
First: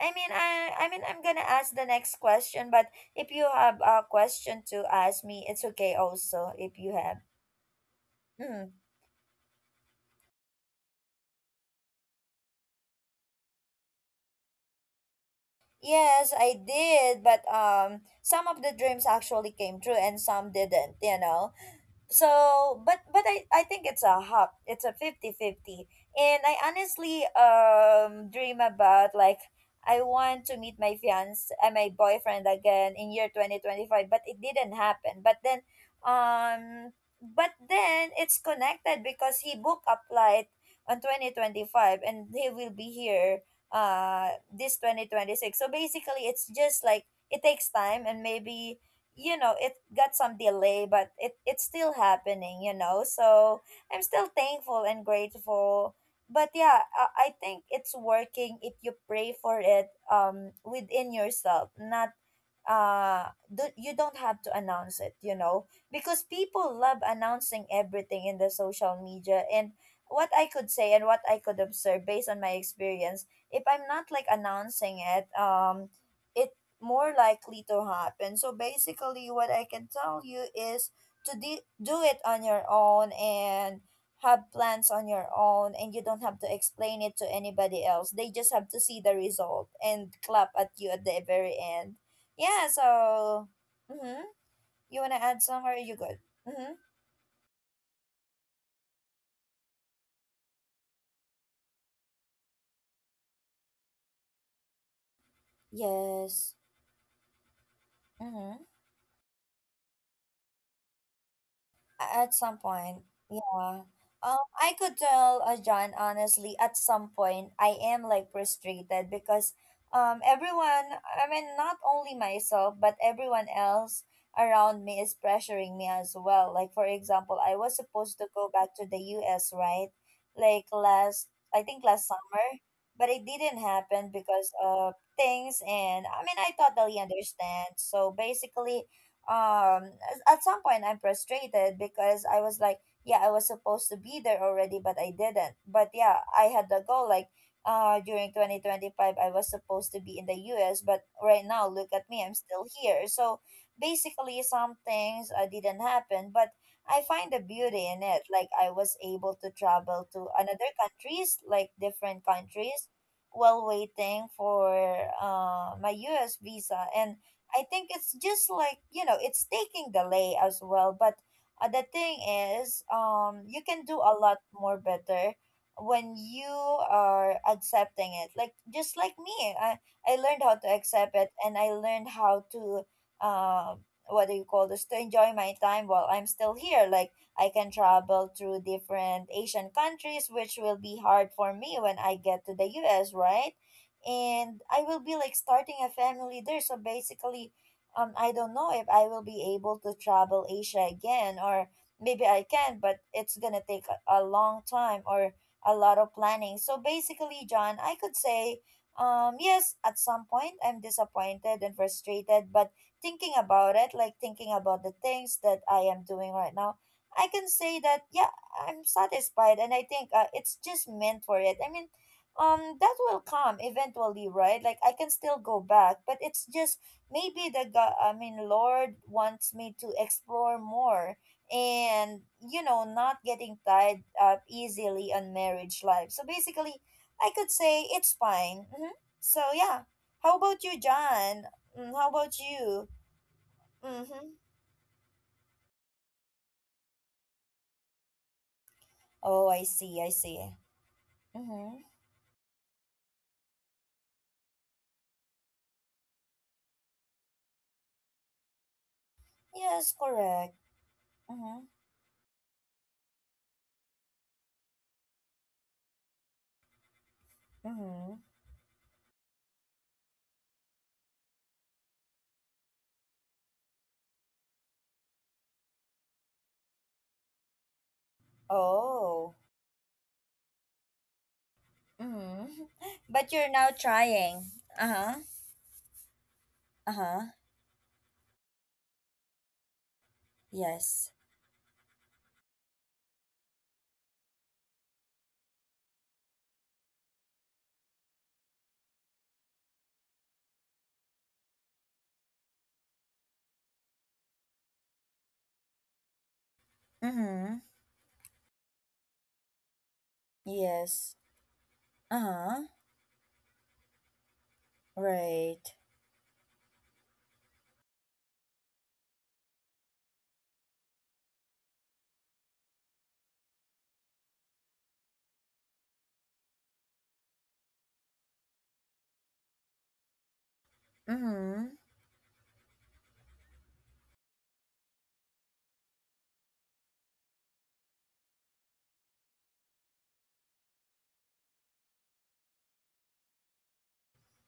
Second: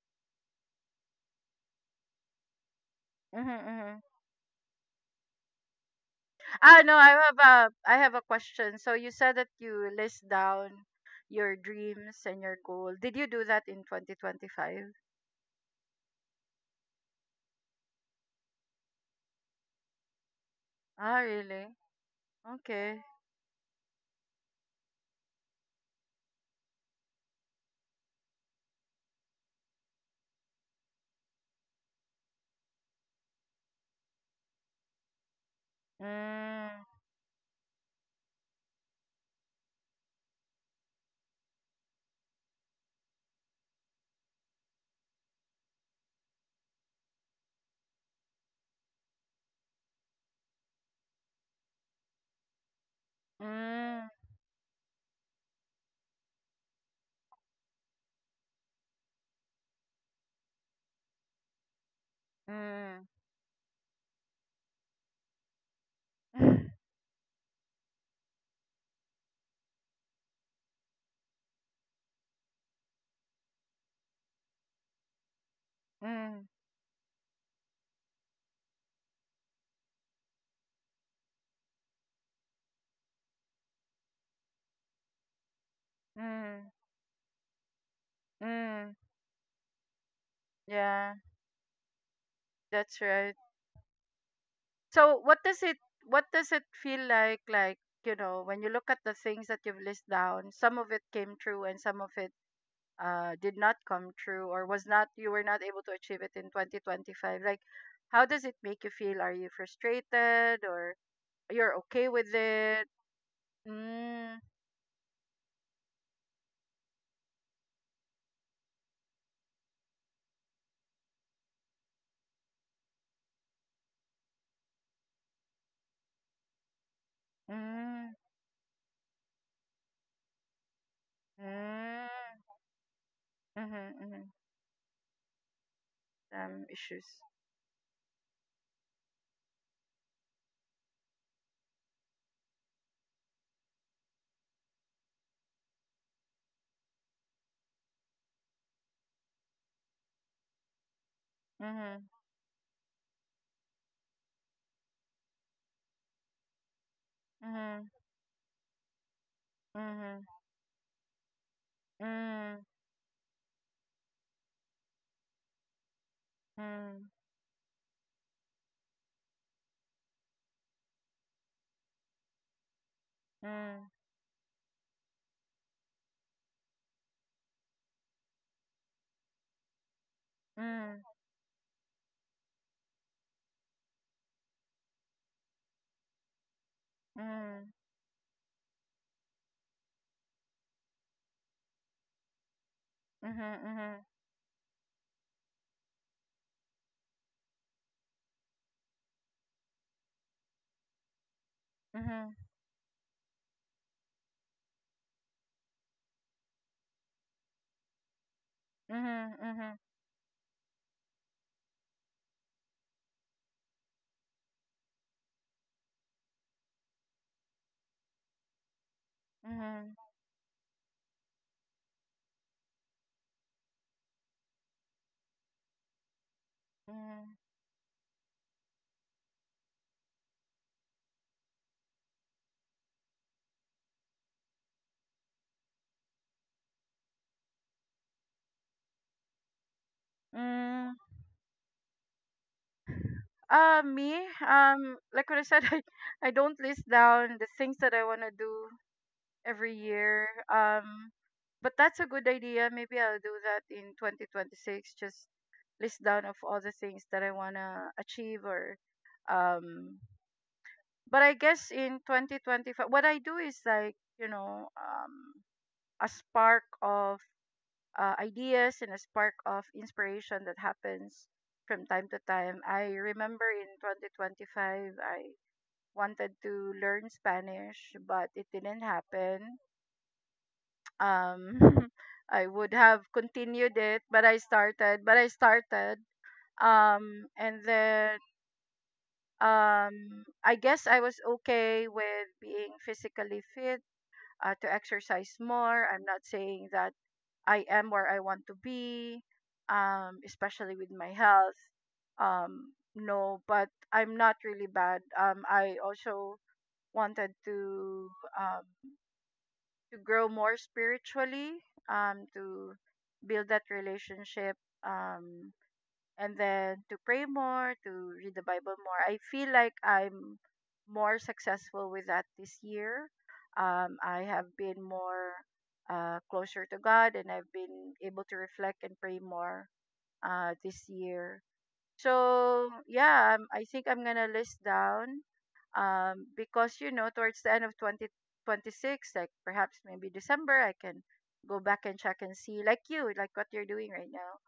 Speaker 1: I mean, I'm gonna ask the next question, but if
Speaker 2: Mm-hmm,
Speaker 1: you have
Speaker 2: mm-hmm.
Speaker 1: a question to ask me, it's okay also. If
Speaker 2: Ah,
Speaker 1: you
Speaker 2: no,
Speaker 1: have…
Speaker 2: I have a
Speaker 1: Mm.
Speaker 2: question. So you said that you list down your dreams and your goal. Did you do that in 2025?
Speaker 1: Yes, I did. But some of the dreams actually came true, and some didn't, you
Speaker 2: Ah,
Speaker 1: know.
Speaker 2: really?
Speaker 1: So
Speaker 2: Okay.
Speaker 1: but I think it's a hop it's a 50 50. And I honestly dream about like, I want to meet my fiance and my boyfriend again in year 2025, but it didn't happen. But then
Speaker 2: Mm.
Speaker 1: um it's connected because he booked a flight on 2025, and he will be here uh this 2026. So basically, it's just like, it takes time, and maybe, you know, it got some delay, but it's still happening, you know. So I'm
Speaker 2: Mm.
Speaker 1: still thankful and grateful. But yeah, I think it's working if you pray for it within yourself, not
Speaker 2: Mm.
Speaker 1: uh you don't have to announce it, you know, because people love announcing everything in the social media. And what I could say, and what I could observe based on my experience, if I'm not like announcing it,
Speaker 2: Mm.
Speaker 1: it more likely to happen. So basically, what I can tell you is to do it on your own, and have plans on your own, and you don't have to
Speaker 2: Mm.
Speaker 1: explain it to anybody else. They just have to
Speaker 2: Mm.
Speaker 1: see the result and clap at you at
Speaker 2: Yeah,
Speaker 1: the very end. Yeah,
Speaker 2: that's right.
Speaker 1: so… Mm-hmm. You
Speaker 2: So
Speaker 1: wanna add
Speaker 2: what does
Speaker 1: some, or are
Speaker 2: it
Speaker 1: you good?
Speaker 2: what does it
Speaker 1: Mm-hmm.
Speaker 2: feel like, you know, when you look at the things that you've listed down, some of it came true and some of it did not come true, or was not you were not able to achieve it in
Speaker 1: Yes.
Speaker 2: 2025. Like, how does it
Speaker 1: Mm-hmm.
Speaker 2: make you feel? Are you frustrated, or you're okay with
Speaker 1: At some
Speaker 2: it?
Speaker 1: point, yeah.
Speaker 2: Mm.
Speaker 1: I could tell, John, honestly, at some point, I am like frustrated because, everyone, I mean, not only myself, but everyone else around me is pressuring me as well. Like, for example, I was
Speaker 2: Mm.
Speaker 1: supposed to go back to the US, right? Like last, I think last
Speaker 2: Mm.
Speaker 1: summer, but it didn't
Speaker 2: Mm-hmm,
Speaker 1: happen
Speaker 2: mm-hmm.
Speaker 1: because of things. And I mean, I totally
Speaker 2: Issues.
Speaker 1: understand. So basically, um at some point I'm frustrated because I was like, yeah, I was supposed to be there already but I didn't. But yeah, I had the goal, like during 2025 I was supposed to be in the US, but right now look at
Speaker 2: Mm-hmm.
Speaker 1: me, I'm still here. So basically some things didn't happen, but I find the beauty
Speaker 2: Mm-hmm.
Speaker 1: in it. Like, I was able to travel
Speaker 2: Mhm.
Speaker 1: to another countries, like different
Speaker 2: Mhm.
Speaker 1: countries, while waiting for my US visa.
Speaker 2: Mhm.
Speaker 1: And I think it's just like, you know, it's taking delay as well. But the thing is, you can do a lot more better when you are accepting it. Like just like me, I learned how to
Speaker 2: Mhm.
Speaker 1: accept it, and I learned how to um what do you call this, to enjoy my time while I'm still here. Like, I can
Speaker 2: Mhm.
Speaker 1: travel through different Asian countries, which will be hard for me when I get to the U.S. Right?
Speaker 2: Mhm.
Speaker 1: And I will be like starting a family there. So basically, I don't know if I will be able to travel Asia again, or
Speaker 2: Mhm.
Speaker 1: maybe I
Speaker 2: Mhm.
Speaker 1: can, but it's gonna take a long time or a lot of planning. So basically, John, I could say,
Speaker 2: Mhm.
Speaker 1: yes,
Speaker 2: Mhm.
Speaker 1: at some point I'm disappointed and frustrated, but thinking about it, like thinking about the things that I am doing right now, I can say that yeah, I'm satisfied, and I
Speaker 2: Mhm.
Speaker 1: think it's just meant for it. I mean, that will come eventually, right? Like, I can still go back, but it's just
Speaker 2: Mhm.
Speaker 1: maybe the god, I mean lord, wants me to explore more and, you know, not getting tied up easily on marriage life. So basically, I could say it's fine. Hmm. So yeah, how about you,
Speaker 2: Mm.
Speaker 1: John? Mm, how about you?
Speaker 2: Uh, me,
Speaker 1: Mm-hmm.
Speaker 2: um, like what I said, I don't list down the things that I want to do
Speaker 1: Oh, I
Speaker 2: every
Speaker 1: see, I
Speaker 2: year.
Speaker 1: see.
Speaker 2: Um,
Speaker 1: Mm-hmm.
Speaker 2: but that's a good idea. Maybe I'll do that in 2026. Just list down of all the things that I want to achieve, or
Speaker 1: Yes,
Speaker 2: um
Speaker 1: correct.
Speaker 2: but I
Speaker 1: Mm-hmm.
Speaker 2: guess in 2025, what I do is like, you know, a spark of
Speaker 1: Mm-hmm.
Speaker 2: ideas and a spark of inspiration that happens from time to time. I remember in 2025, I wanted to learn Spanish, but it didn't
Speaker 1: Oh.
Speaker 2: happen. Um, I
Speaker 1: Mm-hmm.
Speaker 2: would have
Speaker 1: But you're now
Speaker 2: continued it, but
Speaker 1: trying. Uh-huh.
Speaker 2: I started. Um,
Speaker 1: Uh-huh.
Speaker 2: and then I guess I
Speaker 1: Yes.
Speaker 2: was okay with being physically fit, to exercise more. I'm not saying that I am where I want to be, especially with my health. No, but I'm not really bad. I also wanted
Speaker 1: Mm-hmm.
Speaker 2: um, to grow more
Speaker 1: Yes.
Speaker 2: spiritually,
Speaker 1: Uh-huh.
Speaker 2: to build that relationship. Um,
Speaker 1: Right.
Speaker 2: and then to pray more, to read the Bible more. I feel like I'm more successful with that this year. I have been more, closer to God, and I've been able to reflect and pray more, this year.
Speaker 1: Mm-hmm.
Speaker 2: So, yeah, I think I'm going to list down, because, you know, towards the end of 2026, like perhaps maybe December, I can go back and check and see, like you, like what you're doing right now,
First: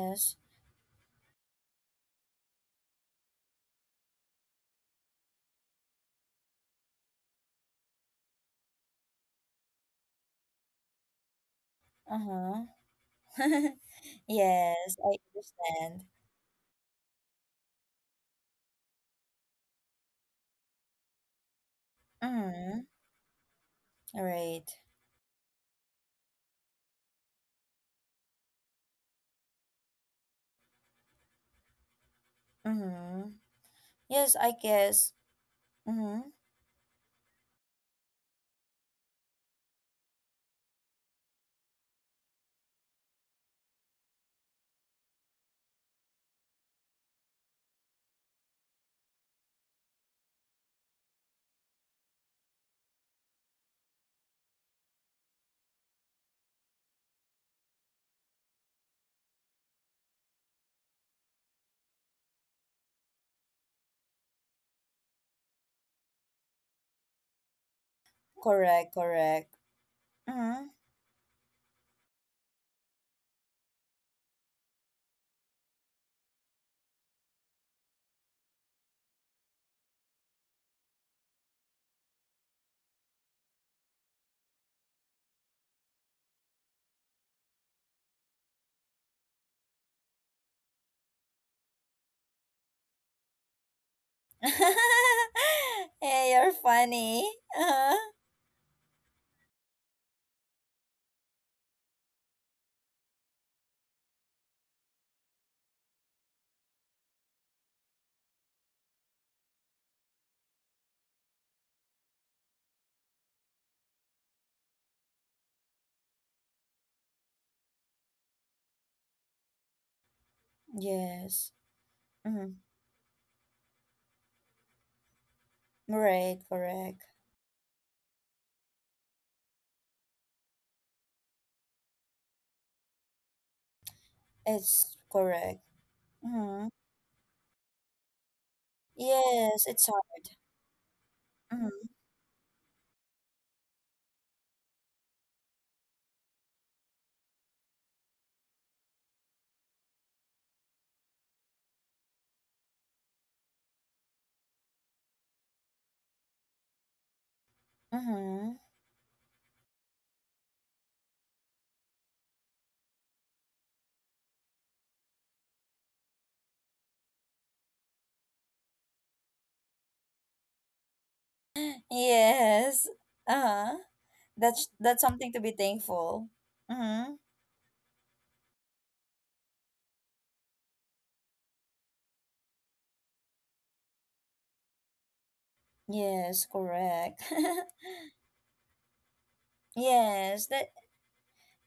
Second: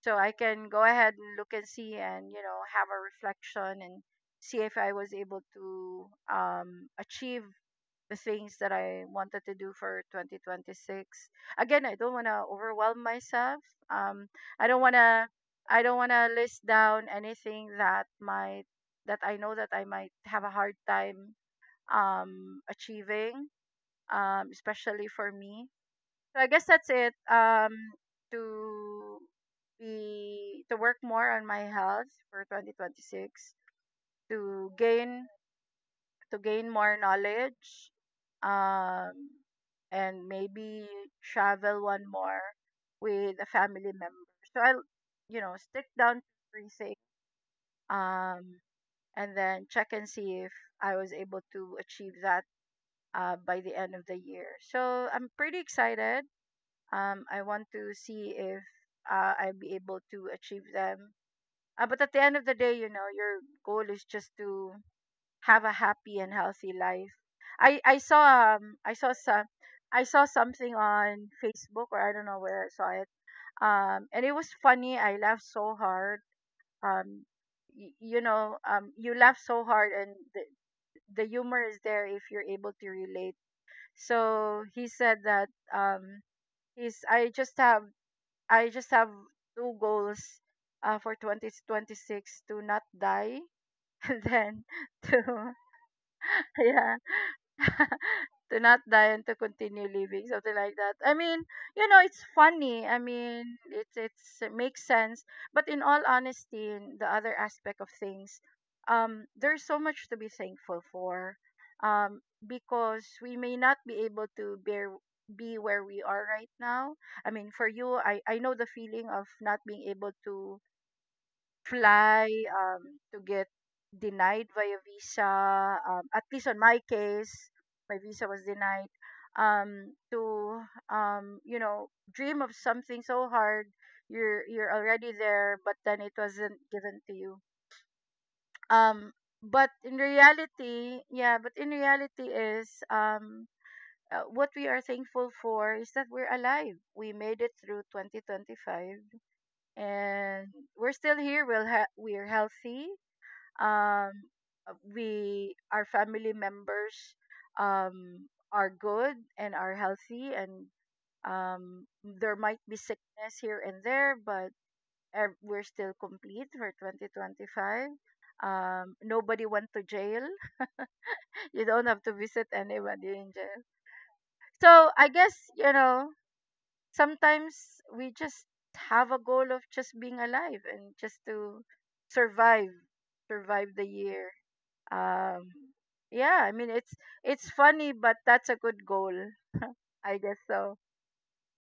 Speaker 2: so I can go ahead and look and see and have a reflection, and see if I was able to achieve the things that I wanted to do for 2026. Again, I don't want to
Speaker 1: Uh-huh.
Speaker 2: overwhelm myself. Um I don't want
Speaker 1: Yes, I
Speaker 2: to I don't
Speaker 1: understand.
Speaker 2: want to list down anything that I know that I might have a hard time
Speaker 1: Mm-hmm.
Speaker 2: achieving,
Speaker 1: Right.
Speaker 2: especially for me. So I guess that's it. To to work more on my health for
Speaker 1: Mm-hmm.
Speaker 2: 2026,
Speaker 1: Yes, I
Speaker 2: to
Speaker 1: guess.
Speaker 2: gain
Speaker 1: Mm-hmm.
Speaker 2: to gain more knowledge, um and maybe travel one more with a family member, so I'll stick down to everything, um and then check and see if I was able to achieve that, by the end of the year. So I'm pretty excited. I want to see if, I'll be able to achieve them. But at the end of the day, you know, your goal is just to have a happy and healthy life. I I saw um
Speaker 1: Correct,
Speaker 2: I saw some
Speaker 1: correct.
Speaker 2: I saw
Speaker 1: Mm-hmm.
Speaker 2: something on Facebook, or I don't know where I saw it. And it was funny. I laughed so hard. Um, you know, you laugh so hard, and the humor is there if you're able to relate. So he said that, um, he's I just have two goals, for 2026, to not die and then to
Speaker 1: Hey, you're
Speaker 2: yeah
Speaker 1: funny. Uh-huh.
Speaker 2: to not die and to continue living, something like that. I mean, you know, it's funny. I mean, it makes sense. But in all honesty, in the other aspect of things, there's so much to be thankful for, because we may not be able to bear be where we are right now. I mean, for you, I know the feeling of not being able to
Speaker 1: Yes.
Speaker 2: fly,
Speaker 1: Mm-hmm.
Speaker 2: to get denied via visa. At
Speaker 1: Right,
Speaker 2: least on my
Speaker 1: correct.
Speaker 2: case, my visa was denied. To you know, dream of something so hard, you're
Speaker 1: It's
Speaker 2: already there,
Speaker 1: correct.
Speaker 2: but then it wasn't
Speaker 1: Mhm.
Speaker 2: given to you. Um,
Speaker 1: Yes,
Speaker 2: but
Speaker 1: it's
Speaker 2: in
Speaker 1: hard.
Speaker 2: reality, yeah, but in
Speaker 1: Mm-hmm.
Speaker 2: reality is. What we are thankful for is that we're alive. We made it through 2025, and we're still here. We're healthy. Um we Our family members um
Speaker 1: Mm-hmm.
Speaker 2: are good and are healthy, and there might be sickness here and there, but we're still complete for 2025. Nobody went to jail. You don't have to visit
Speaker 1: Yes.
Speaker 2: anybody in jail.
Speaker 1: Uh-huh. That's
Speaker 2: So
Speaker 1: that's
Speaker 2: I
Speaker 1: something
Speaker 2: guess,
Speaker 1: to be
Speaker 2: you know,
Speaker 1: thankful. Mm-hmm.
Speaker 2: sometimes we just have a goal of just being alive, and just to survive survive the year. um yeah,
Speaker 1: Yes,
Speaker 2: I mean,
Speaker 1: correct.
Speaker 2: it's funny, but that's a good goal, I guess
Speaker 1: Yes, that.
Speaker 2: so.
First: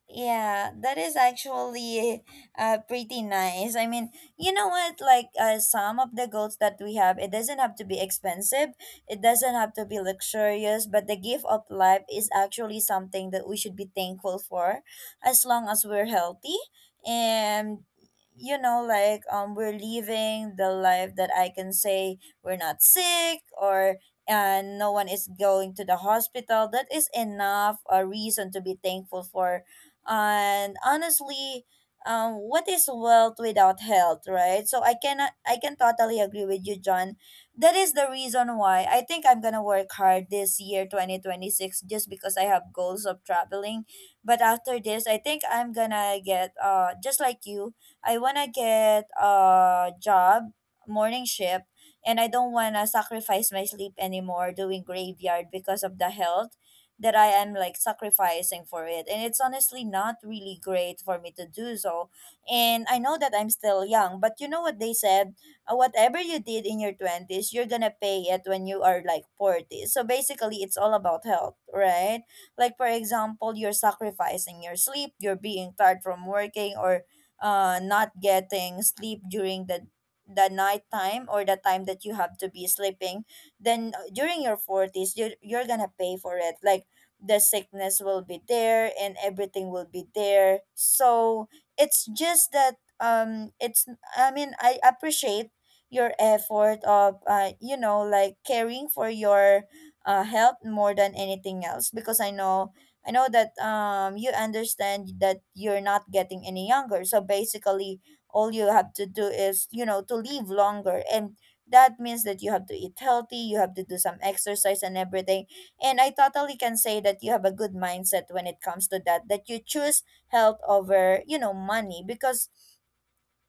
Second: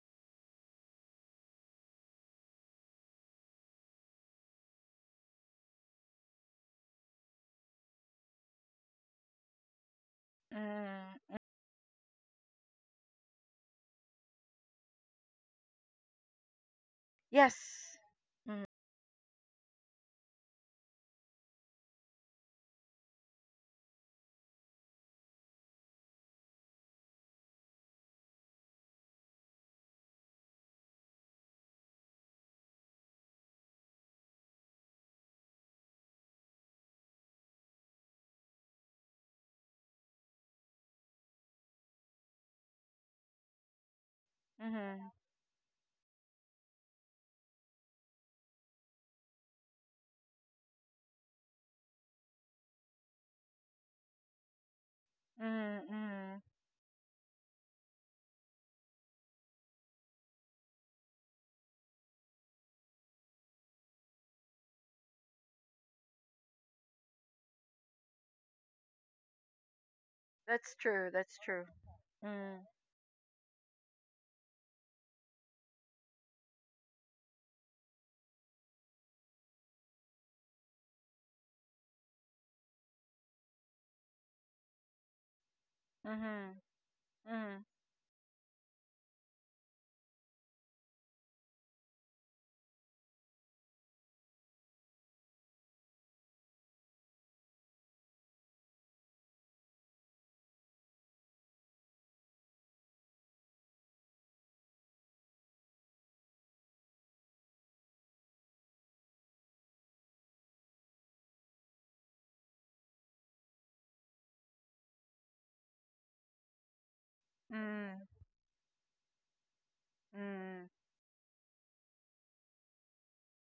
Speaker 1: Yeah, that is actually pretty nice. I mean, you know what? Like, some of the goals that we have, it doesn't have to be expensive. It doesn't have to be luxurious. But the
Speaker 2: Mm,
Speaker 1: gift of life is actually something that we should be thankful for, as long as we're healthy and,
Speaker 2: yes.
Speaker 1: you
Speaker 2: Mm,
Speaker 1: know, like we're living the life that I can say we're not sick or and no one is going to the hospital, that is enough a reason to be thankful for. And honestly, what is wealth without health, right? So I cannot, I can totally agree with you, John, that is the reason why I think I'm gonna work hard this year 2026, just because I have goals of traveling. But after this
Speaker 2: mm-hmm,
Speaker 1: I think I'm gonna get, just like you, I wanna get a job, morning shift, and I don't wanna sacrifice my sleep anymore doing graveyard
Speaker 2: mm-hmm,
Speaker 1: because of the
Speaker 2: mm-hmm.
Speaker 1: health that I am like sacrificing for it. And it's honestly not really great for me to do so. And I know that I'm still young, but you know what they said? Whatever you did in your 20s, you're gonna pay it when you are like 40. So basically,
Speaker 2: That's
Speaker 1: it's all
Speaker 2: true.
Speaker 1: about
Speaker 2: That's
Speaker 1: health,
Speaker 2: true.
Speaker 1: right?
Speaker 2: Mm,
Speaker 1: Like, for example, you're sacrificing your sleep, you're being tired from working, or not getting sleep during the night time or the time that you have to be sleeping, then during your 40s you're gonna pay for it,
Speaker 2: mm-hmm,
Speaker 1: like the
Speaker 2: mm,
Speaker 1: sickness will be there and everything will be there. So it's just that it's, I mean, I appreciate your effort of, you know, like caring for your health more than anything else, because I know that you understand that you're not getting any younger. So basically, all you have to do is, you know, to live longer, and that means that you have to eat healthy, you have to do some exercise and everything. And I totally can say that you have a good
Speaker 2: mm,
Speaker 1: mindset when it comes to that, that you choose health
Speaker 2: mm,
Speaker 1: over, you know, money, because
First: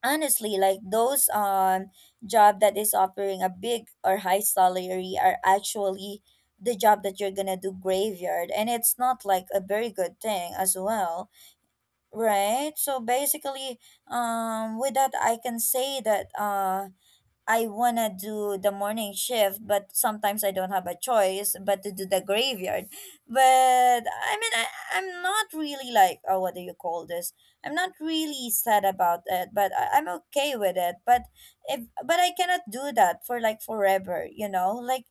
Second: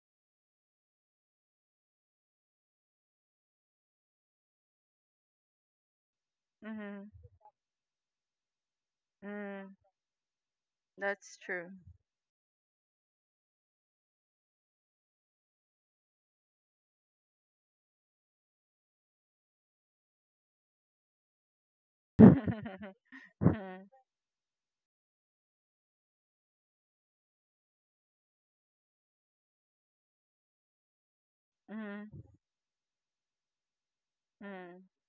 Speaker 1: honestly, like those job that is offering a big or high salary are actually the job
Speaker 2: mm-hmm,
Speaker 1: that you're gonna do graveyard, and it's not like a
Speaker 2: mm.
Speaker 1: very good thing as well,
Speaker 2: That's true.
Speaker 1: right? So basically, with that I can say that I wanna do the morning shift, but sometimes I don't have a choice but to do the graveyard.
Speaker 2: Mm, mm,
Speaker 1: But I mean, I'm not really like, oh, what do you call this? I'm not really sad about it, but I'm okay with it. But if but I cannot do that for like forever, you know,
Speaker 2: mm,
Speaker 1: like.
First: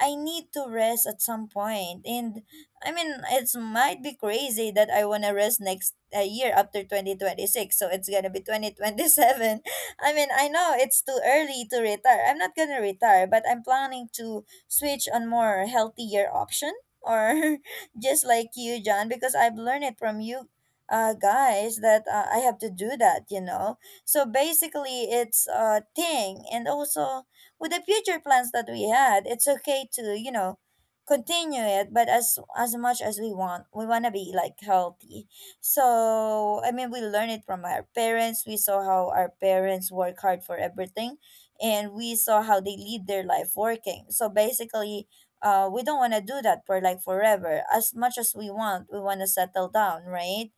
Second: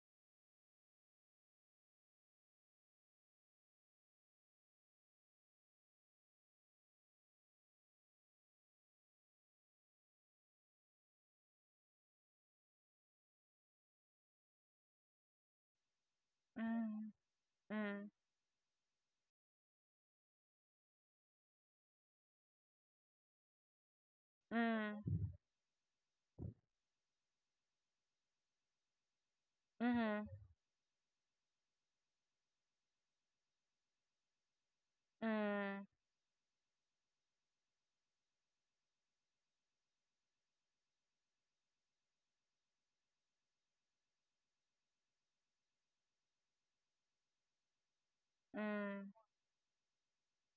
Speaker 1: I need to rest at some point, and I mean, it's might be crazy that I wanna rest next year after 2026, so it's gonna be 2027. I mean, I know it's too early to retire. I'm not gonna retire, but I'm planning to switch on more healthier option
Speaker 2: mm,
Speaker 1: or
Speaker 2: mm,
Speaker 1: just like you, John, because I've learned it from you guys that I have to do that, you know. So
Speaker 2: mm,
Speaker 1: basically it's a thing, and also with the future plans that we had, it's okay to,
Speaker 2: mhm,
Speaker 1: you know, continue it but as much as we want. We want to be like healthy.
Speaker 2: mm,
Speaker 1: So, I mean, we learn it from our parents. We saw how our parents work hard for everything, and we saw how they lead their life working. So basically, we don't want to do that for like forever. As much as we
Speaker 2: mm,
Speaker 1: want to settle down, right?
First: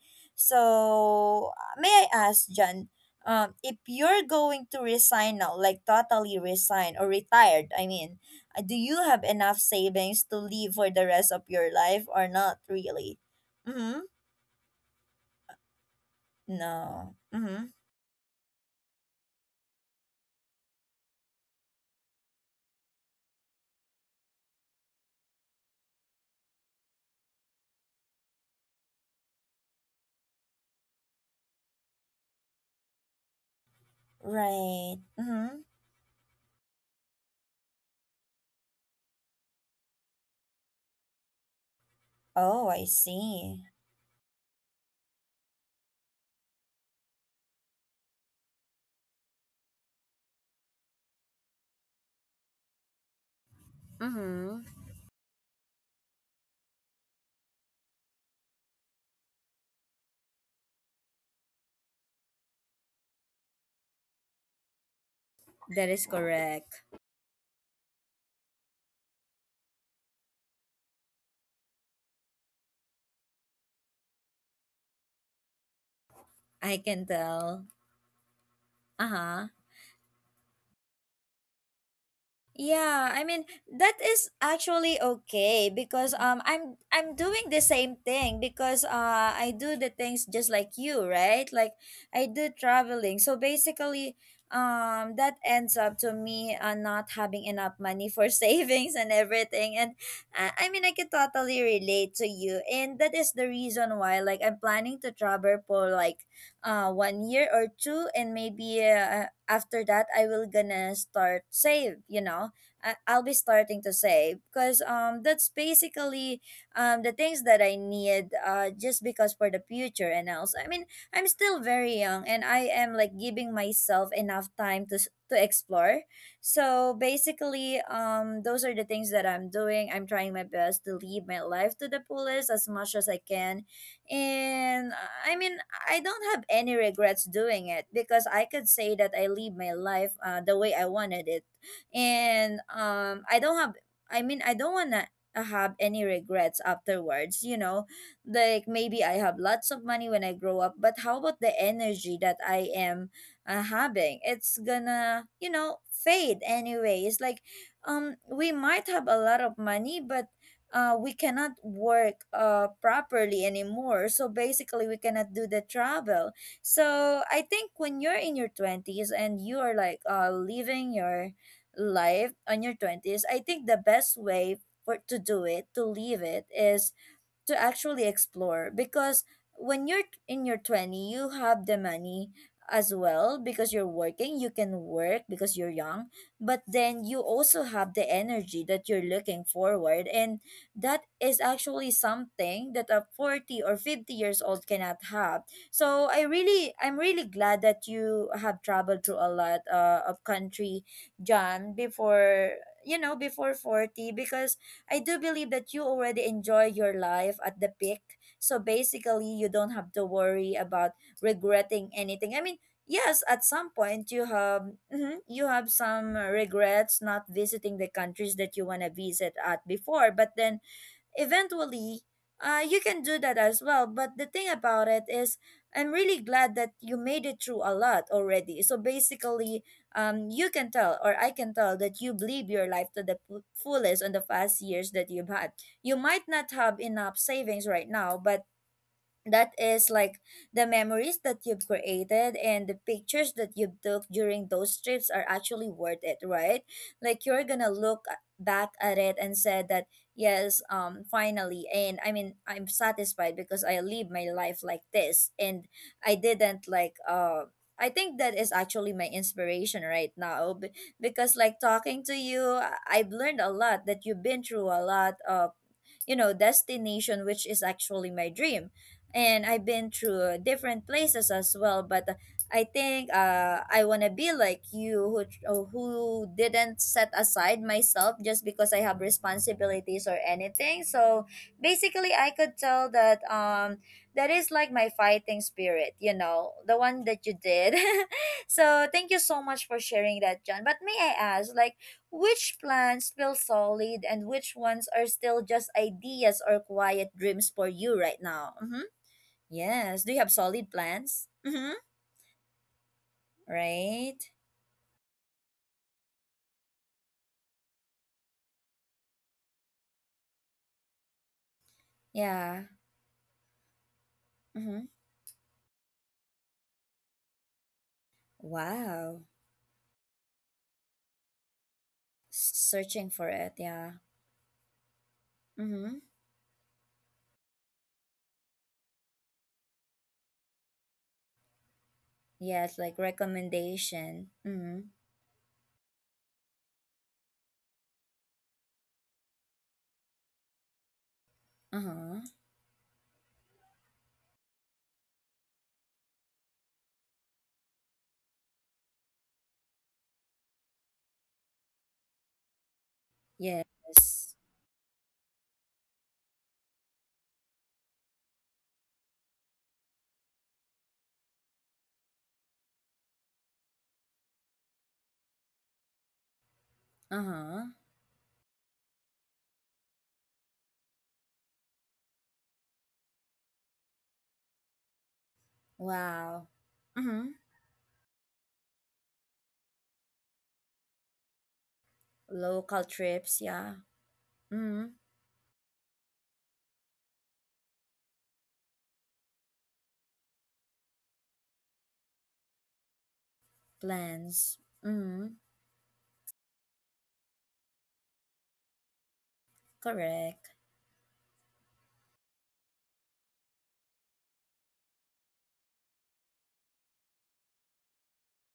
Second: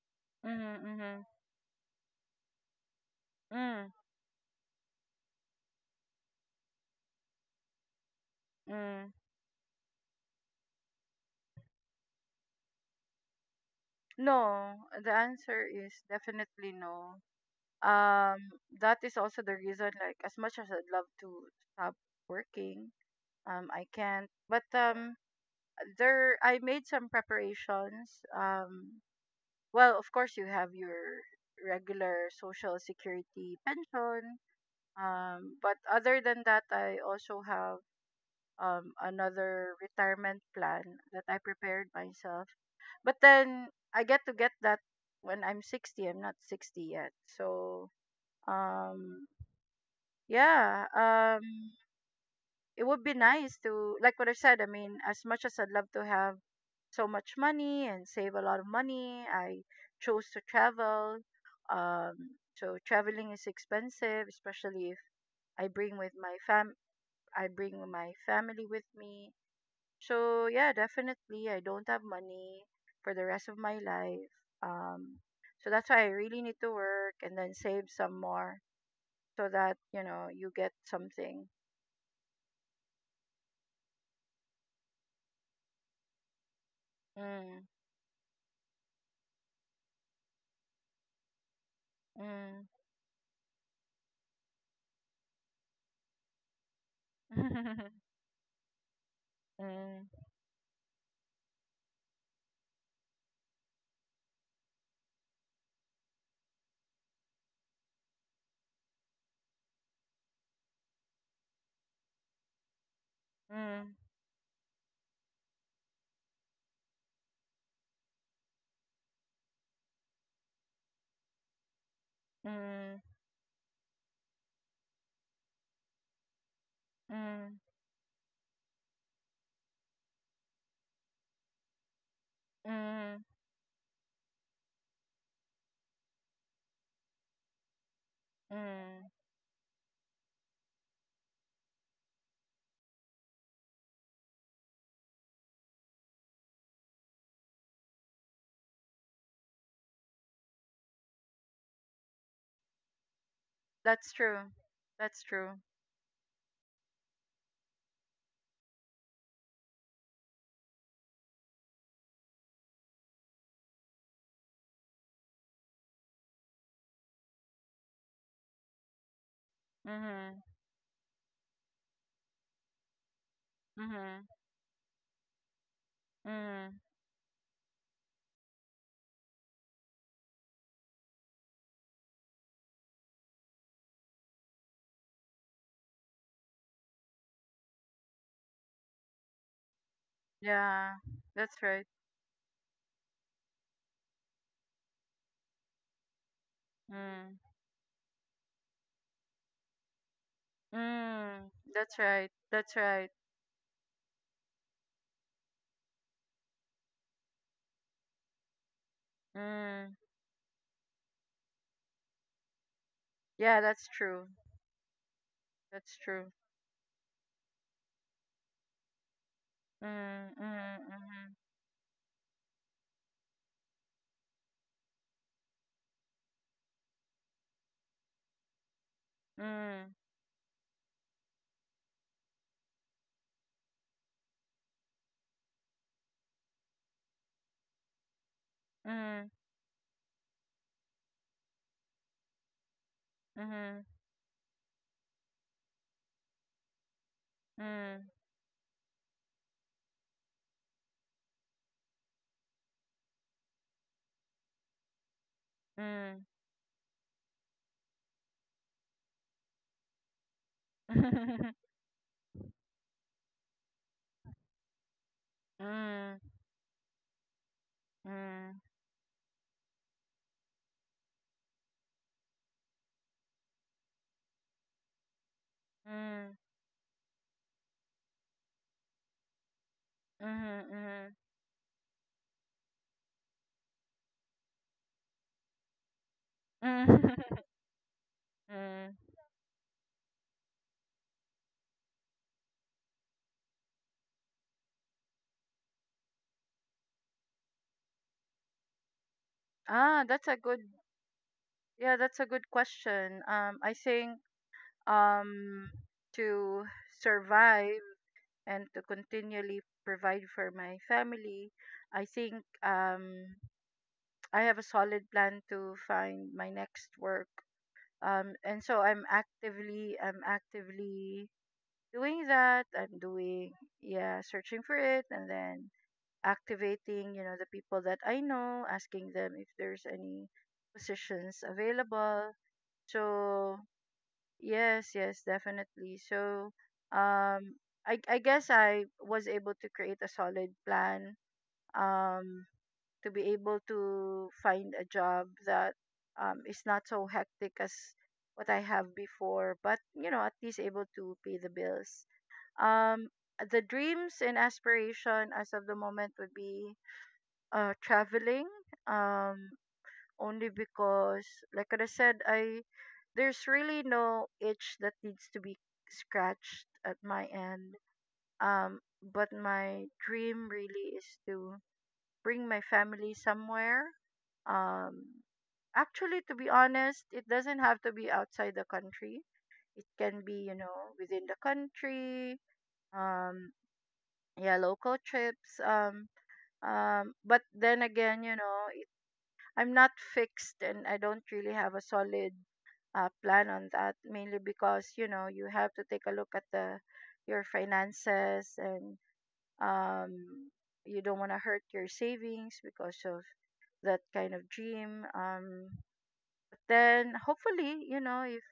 Speaker 2: mhm, mhm,
Speaker 1: So, may I ask, Jan, if
Speaker 2: mm,
Speaker 1: you're going to resign now, like totally resign or retired, I mean, do you
Speaker 2: mm.
Speaker 1: have enough savings to live for the rest of your life or not really? Mm-hmm.
Speaker 2: No, the answer is definitely
Speaker 1: No.
Speaker 2: no.
Speaker 1: Mm-hmm.
Speaker 2: Um, that is also the reason, like, as much as I'd love to stop working, I can't. But there, I made some preparations. Well, of course, you have your regular social security pension.
Speaker 1: Right.
Speaker 2: Um,
Speaker 1: Mm-hmm.
Speaker 2: but other than that, I also have another retirement plan that I prepared myself,
Speaker 1: Oh, I
Speaker 2: but
Speaker 1: see.
Speaker 2: then I get to get that when I'm 60. I'm not 60 yet. So, um, yeah, it would be nice to, like what I
Speaker 1: Mm-hmm.
Speaker 2: said, I mean, as much as I'd love to have so much money and save a lot of money, I chose to travel. So traveling is expensive, especially if I
Speaker 1: That
Speaker 2: bring
Speaker 1: is
Speaker 2: with my fam,
Speaker 1: correct.
Speaker 2: I bring my family with me. So yeah, definitely I don't have money for the rest of my life. Um so that's why I really need to
Speaker 1: I can
Speaker 2: work and then
Speaker 1: tell.
Speaker 2: save some more,
Speaker 1: Uh-huh.
Speaker 2: so that, you know, you get something.
Speaker 1: Yeah, I mean that is actually okay, because I'm doing the
Speaker 2: Mm.
Speaker 1: same thing, because I do the things just like you, right? Like, I do
Speaker 2: Mm.
Speaker 1: traveling. So basically that ends up to me not having enough money for savings and everything. And
Speaker 2: Mm.
Speaker 1: I mean I can totally relate to you, and that is the reason why, like, I'm planning to travel for like 1 year or two, and maybe after that I will gonna start save, you know, I'll be starting
Speaker 2: Mm.
Speaker 1: to save because that's basically the things that I need, just because for the future and else. I mean, I'm still very young and I
Speaker 2: Mm.
Speaker 1: am like giving myself enough time to to explore. So
Speaker 2: Mm.
Speaker 1: basically, those are the things that I'm doing. I'm trying my best to live my life to the fullest as much as
Speaker 2: Mm.
Speaker 1: I can. And I mean, I don't have any regrets doing it, because I could say
Speaker 2: Mm.
Speaker 1: that I live my life the way I wanted it. And I don't have, I mean, I don't want to have any regrets afterwards, you know. Like, maybe I have lots of money when I grow up, but how about the energy that I am
Speaker 2: That's
Speaker 1: having?
Speaker 2: true.
Speaker 1: It's
Speaker 2: That's
Speaker 1: gonna, you
Speaker 2: true.
Speaker 1: know, fade anyway. It's like we might have a lot of money, but we cannot work properly anymore. So basically, we cannot do the travel. So I think when you're in your 20s and you are like
Speaker 2: Mhm.
Speaker 1: living your life on your 20s, I think the best
Speaker 2: Mhm.
Speaker 1: way for to do it, to live it,
Speaker 2: Mm.
Speaker 1: is to actually explore, because when you're in your 20 you have the money as well because you're working, you can work because you're young, but then you also have the energy that you're looking forward, and
Speaker 2: Yeah.
Speaker 1: that is
Speaker 2: That's right.
Speaker 1: actually something that a 40 or 50 years old cannot have. So I really, I'm really
Speaker 2: Mm.
Speaker 1: glad that you have traveled through a lot of country,
Speaker 2: Mm.
Speaker 1: John,
Speaker 2: That's right.
Speaker 1: before,
Speaker 2: That's
Speaker 1: you
Speaker 2: right.
Speaker 1: know, before 40, because I do believe that you already enjoy your life at the peak. So basically, you don't have
Speaker 2: Mm.
Speaker 1: to worry about regretting anything. I mean, yes, at
Speaker 2: Yeah,
Speaker 1: some
Speaker 2: that's
Speaker 1: point you
Speaker 2: true.
Speaker 1: have you have
Speaker 2: That's
Speaker 1: some
Speaker 2: true.
Speaker 1: regrets not visiting the countries that you want to visit at before,
Speaker 2: Mm,
Speaker 1: but then
Speaker 2: mm,
Speaker 1: eventually you can do that as well, but the thing about it is I'm really glad that you made it through a lot already. So basically,
Speaker 2: mm,
Speaker 1: you can tell, or I can tell, that you live your life to the fullest on the past years that you've had. You might not have enough savings right now, but
Speaker 2: mm,
Speaker 1: that is like the memories that you've created and the pictures that you
Speaker 2: mm,
Speaker 1: took during those trips are actually worth it, right? Like you're gonna
Speaker 2: mm,
Speaker 1: look back at it and said that, yes, finally, and I mean I'm satisfied because I live my life like this. And
Speaker 2: mm,
Speaker 1: I
Speaker 2: mm.
Speaker 1: didn't like, I think that is actually my inspiration right now, because like talking to you, I've learned a lot that you've been through a lot of, you
Speaker 2: Mm,
Speaker 1: know, destination which is actually my
Speaker 2: mm,
Speaker 1: dream. And I've been through different places as well, but I think I want to be like you, who
Speaker 2: mm,
Speaker 1: who
Speaker 2: mm,
Speaker 1: didn't set aside myself just because I have responsibilities or
Speaker 2: mhm,
Speaker 1: anything.
Speaker 2: mhm.
Speaker 1: So basically, I could tell that that is like my fighting spirit, you know, the one that you did. So
Speaker 2: Mm.
Speaker 1: thank you so much for sharing that, John, but may I ask, like, which plans feel solid and which ones are still just ideas or quiet dreams for you right now? Mm-hmm.
Speaker 2: Ah,
Speaker 1: Yes. Do you
Speaker 2: that's
Speaker 1: have
Speaker 2: a good,
Speaker 1: solid plans? Mm-hmm.
Speaker 2: yeah, that's a good question. I think,
Speaker 1: Right?
Speaker 2: um to survive and to continually provide for my family, I think
Speaker 1: Yeah.
Speaker 2: I have a
Speaker 1: Mm-hmm.
Speaker 2: solid plan to find my next work, and so i'm
Speaker 1: Wow.
Speaker 2: actively i'm actively doing that, I'm
Speaker 1: Searching for it.
Speaker 2: doing.
Speaker 1: Yeah.
Speaker 2: Yeah, searching for it, and then
Speaker 1: Mm-hmm.
Speaker 2: activating, you know, the people that I know, asking them if there's any positions available.
Speaker 1: Yes, like
Speaker 2: So
Speaker 1: recommendation. Mm-hmm.
Speaker 2: yes, yes, definitely so. Um i i guess I was able to create a solid plan,
Speaker 1: Uh-huh.
Speaker 2: um to be able to find a job that, is not so hectic as what I have before, but you know, at least able to pay the bills. Um, the dreams
Speaker 1: Yes.
Speaker 2: and aspiration as of the moment would be, traveling. Um, only because, like I said, I there's really no itch that needs to be scratched at my
Speaker 1: Uh-huh.
Speaker 2: end. Um, but my dream really is to bring my family somewhere. Um, actually, to
Speaker 1: Wow.
Speaker 2: be honest, it
Speaker 1: Mm-hmm.
Speaker 2: doesn't have to be outside the country. It can be, you know, within the country.
Speaker 1: Local trips.
Speaker 2: Um,
Speaker 1: Yeah.
Speaker 2: yeah,
Speaker 1: Mm-hmm.
Speaker 2: local trips. But then again, you know, I'm not fixed and I don't really have a solid, plan on that, mainly
Speaker 1: Plans.
Speaker 2: because you know
Speaker 1: Mm-hmm.
Speaker 2: you have to take a look at the your finances, and um,
Speaker 1: Correct.
Speaker 2: you don't want to hurt your savings because of that kind of dream. But then hopefully, you know, if,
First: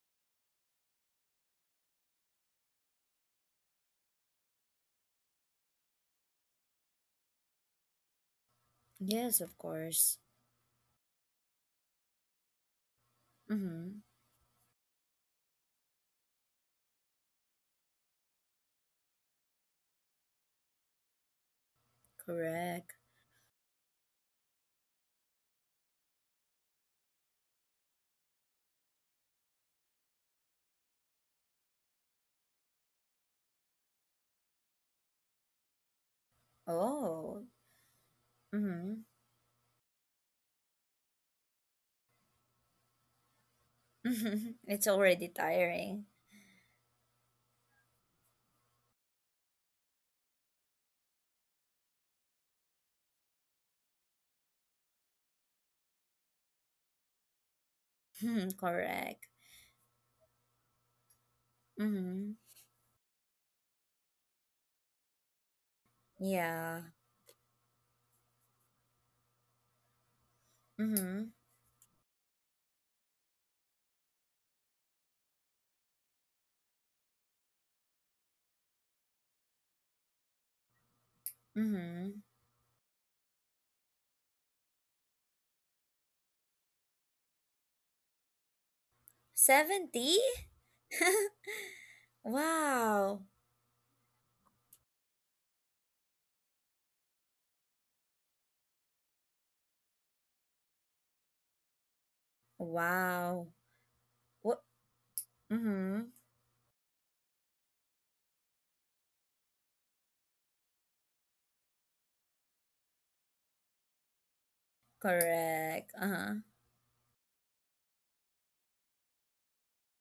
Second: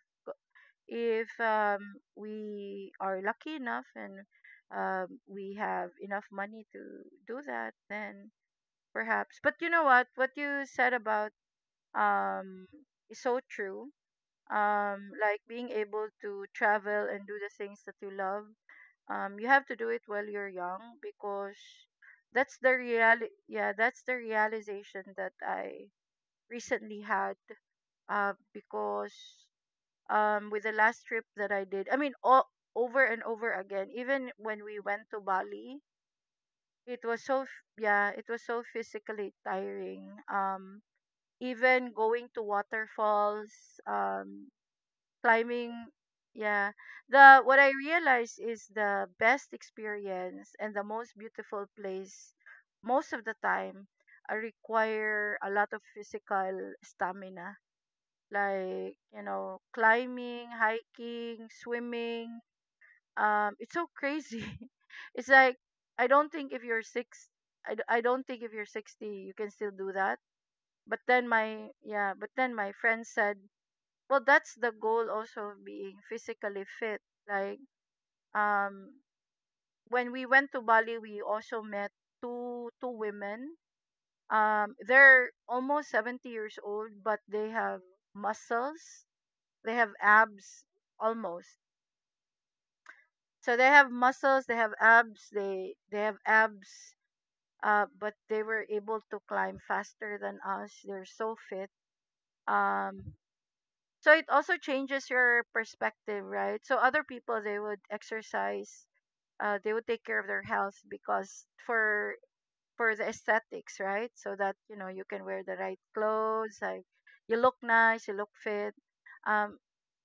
Speaker 2: if um, we are lucky enough, and we have enough money to do that, then perhaps.
Speaker 1: Yes,
Speaker 2: But
Speaker 1: of
Speaker 2: you know what?
Speaker 1: course.
Speaker 2: What you said about, um, is so true.
Speaker 1: Mm-hmm.
Speaker 2: Like being able to travel and do the things that you love. You have to do it while you're young because that's the
Speaker 1: Correct.
Speaker 2: real yeah that's the realization that I recently had, because with the last trip that I did, I mean, over and over again. Even when we went to Bali, it was so,
Speaker 1: Oh.
Speaker 2: f- yeah, it was so
Speaker 1: Mm-hmm.
Speaker 2: physically tiring. Even going to waterfalls, um,
Speaker 1: It's already
Speaker 2: climbing,
Speaker 1: tiring.
Speaker 2: yeah. The What I realized is the best experience and the most beautiful place most of the time require a lot of physical stamina, like,
Speaker 1: Correct.
Speaker 2: climbing, hiking,
Speaker 1: Mm-hmm.
Speaker 2: swimming. It's so crazy. It's like, i don't think if you're
Speaker 1: Yeah.
Speaker 2: six I don't think if you're 60 you can still do that.
Speaker 1: Mm-hmm.
Speaker 2: But then my friend said, well, that's the goal also of being physically fit, like. um when we went to Bali we also met
Speaker 1: Mm-hmm.
Speaker 2: two women. They're almost 70 years old but they have muscles, they have
Speaker 1: 70?
Speaker 2: abs, almost.
Speaker 1: Wow.
Speaker 2: So they have muscles, they have abs, they have abs, but they were able to climb faster than us. They're so fit. um
Speaker 1: Wow.
Speaker 2: so it also
Speaker 1: What?
Speaker 2: changes your
Speaker 1: Mm-hmm.
Speaker 2: perspective, right? So other people, they would exercise, they would take care of their health because for the aesthetics, right? So that, you can wear the right
Speaker 1: Correct. Uh-huh.
Speaker 2: clothes, like, you look nice, you look fit. um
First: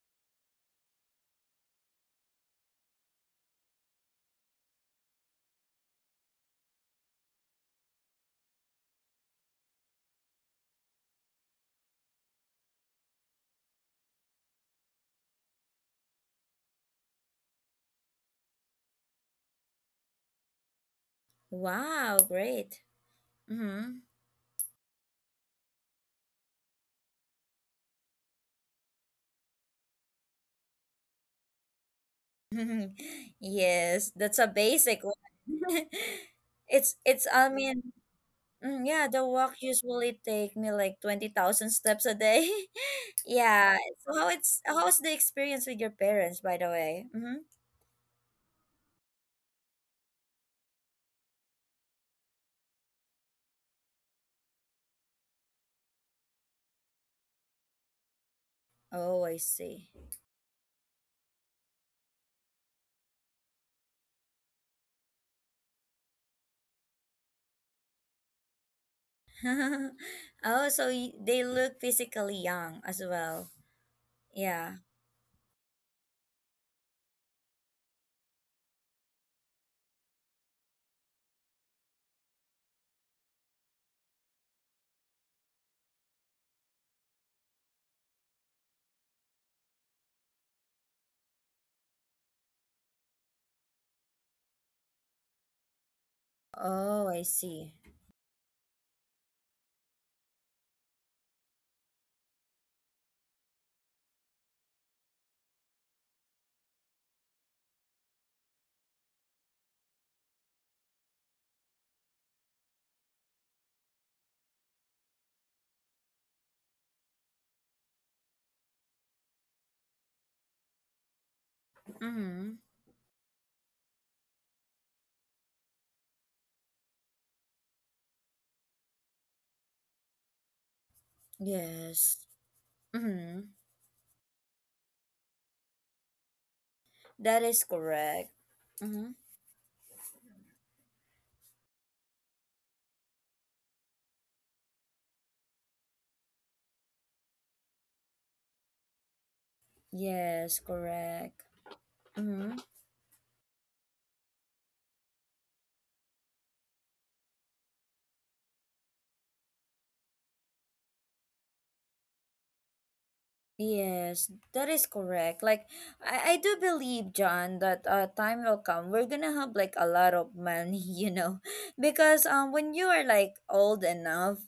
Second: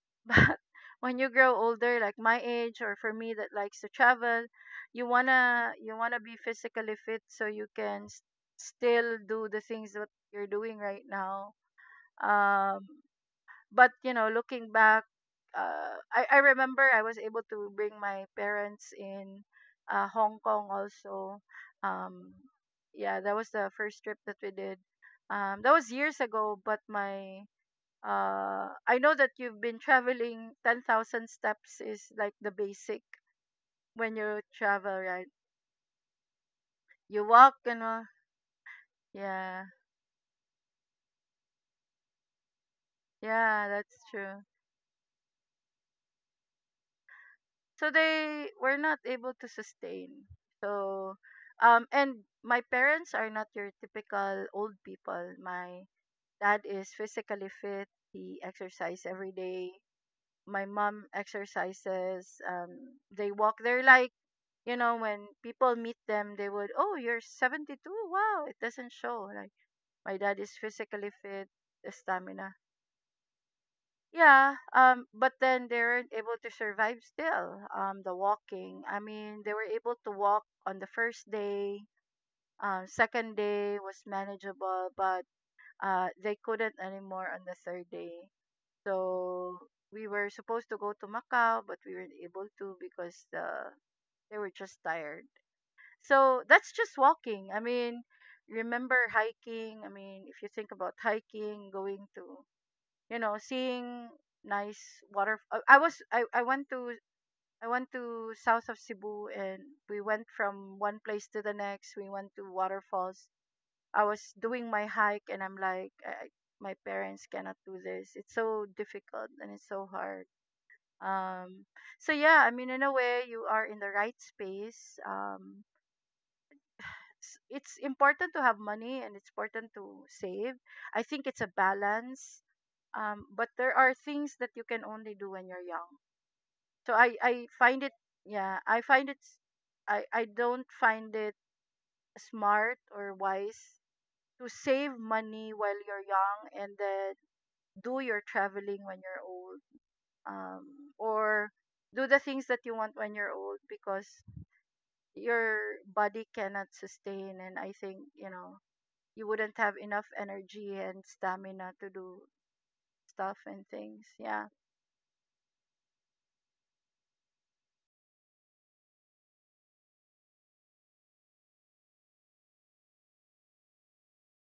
Speaker 2: but when you grow older, like my age, or for me that likes to travel, you wanna be physically fit so you can still do the things that you're doing right now. um but you know, looking back, I remember I was able to bring my parents in, Hong Kong also.
Speaker 1: Wow.
Speaker 2: um
Speaker 1: Great.
Speaker 2: yeah, that was the
Speaker 1: Mm-hmm.
Speaker 2: first trip that we did. That was years ago, but my I know that you've been traveling, 10,000 steps is like the basic
Speaker 1: Yes.
Speaker 2: when
Speaker 1: That's
Speaker 2: you
Speaker 1: a
Speaker 2: travel,
Speaker 1: basic one.
Speaker 2: right?
Speaker 1: It's,
Speaker 2: You
Speaker 1: I
Speaker 2: walk you
Speaker 1: mean,
Speaker 2: know.
Speaker 1: mm, yeah, the walk
Speaker 2: Yeah.
Speaker 1: usually take me like 20,000 steps a day.
Speaker 2: Yeah,
Speaker 1: Yeah.
Speaker 2: that's
Speaker 1: So how
Speaker 2: true.
Speaker 1: it's how's the experience with your parents, by the way? Mhm.
Speaker 2: So they were not able to sustain. So and my parents are not your typical old people. My dad is physically fit. He exercises
Speaker 1: Oh,
Speaker 2: every
Speaker 1: I
Speaker 2: day.
Speaker 1: see.
Speaker 2: My mom exercises. They walk. They're like, when people meet them, they would, oh, you're 72. Wow, it doesn't show. Like, my dad is
Speaker 1: Oh, so
Speaker 2: physically
Speaker 1: they
Speaker 2: fit,
Speaker 1: look
Speaker 2: the
Speaker 1: physically
Speaker 2: stamina.
Speaker 1: young as well.
Speaker 2: Yeah,
Speaker 1: Yeah.
Speaker 2: but then they weren't able to survive still. The walking. I mean, they were able to walk on the first day. Second day was manageable, but they couldn't anymore on the third day. So we were supposed to go to Macau, but we weren't able to because they were just tired. So that's just
Speaker 1: Oh, I
Speaker 2: walking. I
Speaker 1: see.
Speaker 2: mean, remember hiking. I mean, if you think about hiking, going to, seeing nice water. I was I went to south of Cebu and we went from one place to the next. We went to waterfalls. I was doing my hike and I'm like, my parents cannot do this. It's so difficult and it's so hard. Um, so yeah, I
Speaker 1: Mhm.
Speaker 2: mean, in a way, you are in the right space. It's important to have money and it's important to save. I think it's a
Speaker 1: Yes.
Speaker 2: balance. But
Speaker 1: Mhm.
Speaker 2: there are things that you can only do when you're young. So I,
Speaker 1: That
Speaker 2: I
Speaker 1: is
Speaker 2: find it,
Speaker 1: correct.
Speaker 2: yeah, I find
Speaker 1: Mhm.
Speaker 2: it, s- I don't find it smart or wise to save money while you're young and then do your traveling when you're old.
Speaker 1: Yes, correct.
Speaker 2: Or do the things
Speaker 1: Mhm.
Speaker 2: that you want when you're old because your body cannot sustain. And I think, you wouldn't have enough energy and stamina to do stuff and things.
Speaker 1: Yes,
Speaker 2: Yeah.
Speaker 1: that is correct. Like I do believe, John, that a time will come we're gonna have like a lot of money, you know, because when you are like old enough,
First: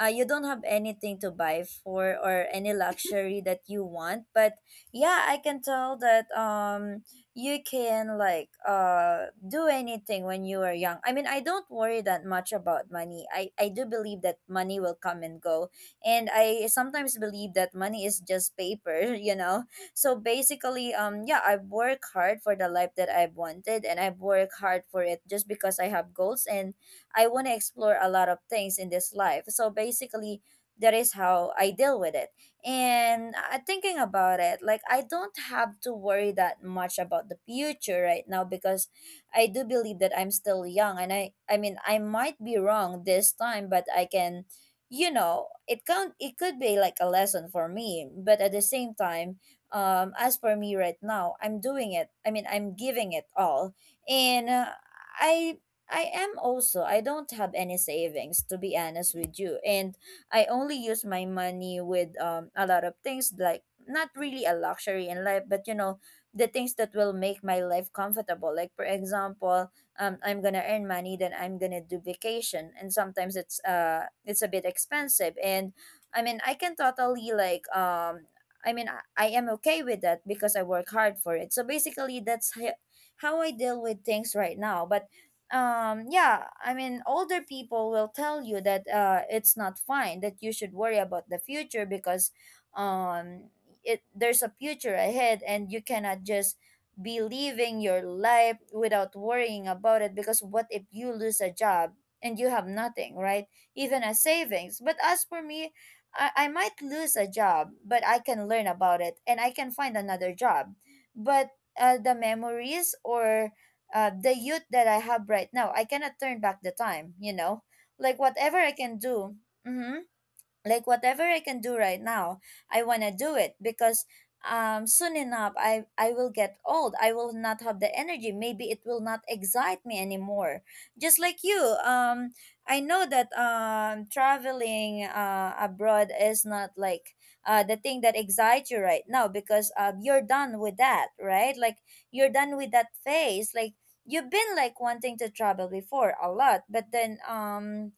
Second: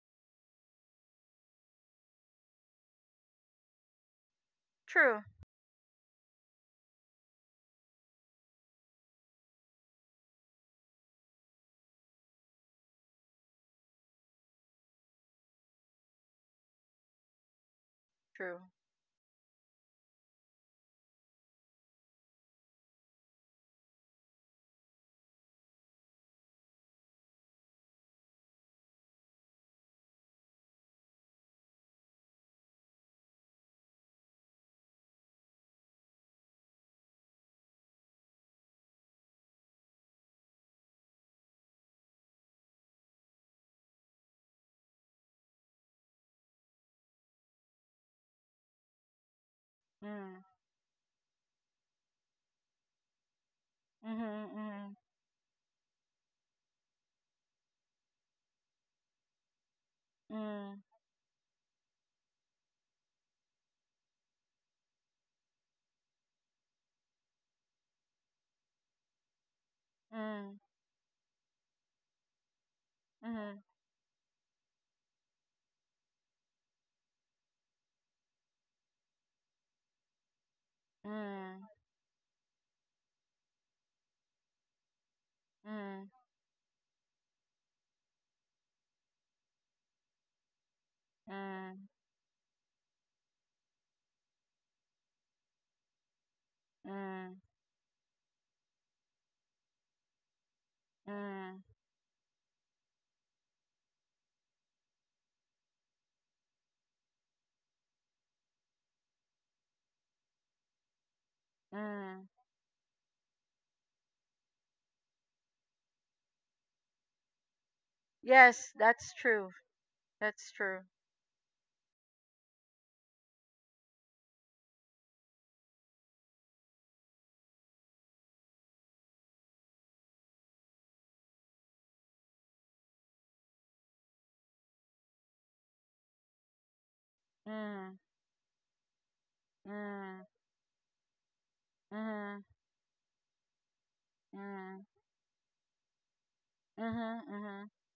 Speaker 1: you don't have anything to buy for or any luxury that you want. But
Speaker 2: True.
Speaker 1: yeah, I can tell that you can like do anything when you are young. I mean, I don't worry that much about money. I do believe that money will come and go, and I sometimes believe that money is just
Speaker 2: True.
Speaker 1: paper. You know, so basically, yeah, I work hard for the life that I've wanted, and I work hard for it just because I have goals, and I want to explore a lot of things in this life. So basically, that is how I deal with it. And thinking about it, like, I don't have to worry that much about the future right now because I do believe that I'm still young. And I mean, I might be wrong this time, but I can, you know, it can, it could be like a lesson for me, but at the same time, as
Speaker 2: Mm.
Speaker 1: for me right now, I'm doing it. I mean, I'm giving it all.
Speaker 2: Mm-hmm,
Speaker 1: And
Speaker 2: mm-hmm,
Speaker 1: I am also, I don't have any savings, to be honest with you. And I only
Speaker 2: mm,
Speaker 1: use my money with, a lot of things like not really a luxury in life, but you know, the things that will make my life comfortable. Like for example, I'm
Speaker 2: mm,
Speaker 1: gonna earn money, then I'm gonna do vacation, and sometimes
Speaker 2: mm,
Speaker 1: it's a bit expensive. And I mean, I can totally like, I mean, I am okay with that because I work hard for it.
Speaker 2: mm,
Speaker 1: So basically, that's how I deal with things right now. But
Speaker 2: mm,
Speaker 1: yeah, I mean, older people will tell you that it's not fine, that you should worry about the future,
Speaker 2: mm,
Speaker 1: because um it there's a future ahead and you cannot just be
Speaker 2: mm,
Speaker 1: living your life without worrying about it, because what if you lose a
Speaker 2: mm,
Speaker 1: job and you have nothing, right? Even a savings. But as for me, I might lose a job, but I can learn about it and I can find another job. But the
Speaker 2: mm.
Speaker 1: memories, or the youth that I have right now, I cannot turn back the time, you know, like whatever I
Speaker 2: Yes,
Speaker 1: can
Speaker 2: that's
Speaker 1: do.
Speaker 2: true.
Speaker 1: mhm,
Speaker 2: That's
Speaker 1: like
Speaker 2: true.
Speaker 1: whatever I can do right now, I want to do it because soon enough, I will get old. I will not have the energy. Maybe it will not excite me anymore. Just like you, I know that traveling abroad is not like the thing
Speaker 2: Mm,
Speaker 1: that excites you right now because you're
Speaker 2: mm,
Speaker 1: done with that, right? Like you're
Speaker 2: mm,
Speaker 1: done with that phase. Like you've been like
Speaker 2: mm,
Speaker 1: wanting to travel before a lot, but then
Speaker 2: mm-hmm, mm-hmm.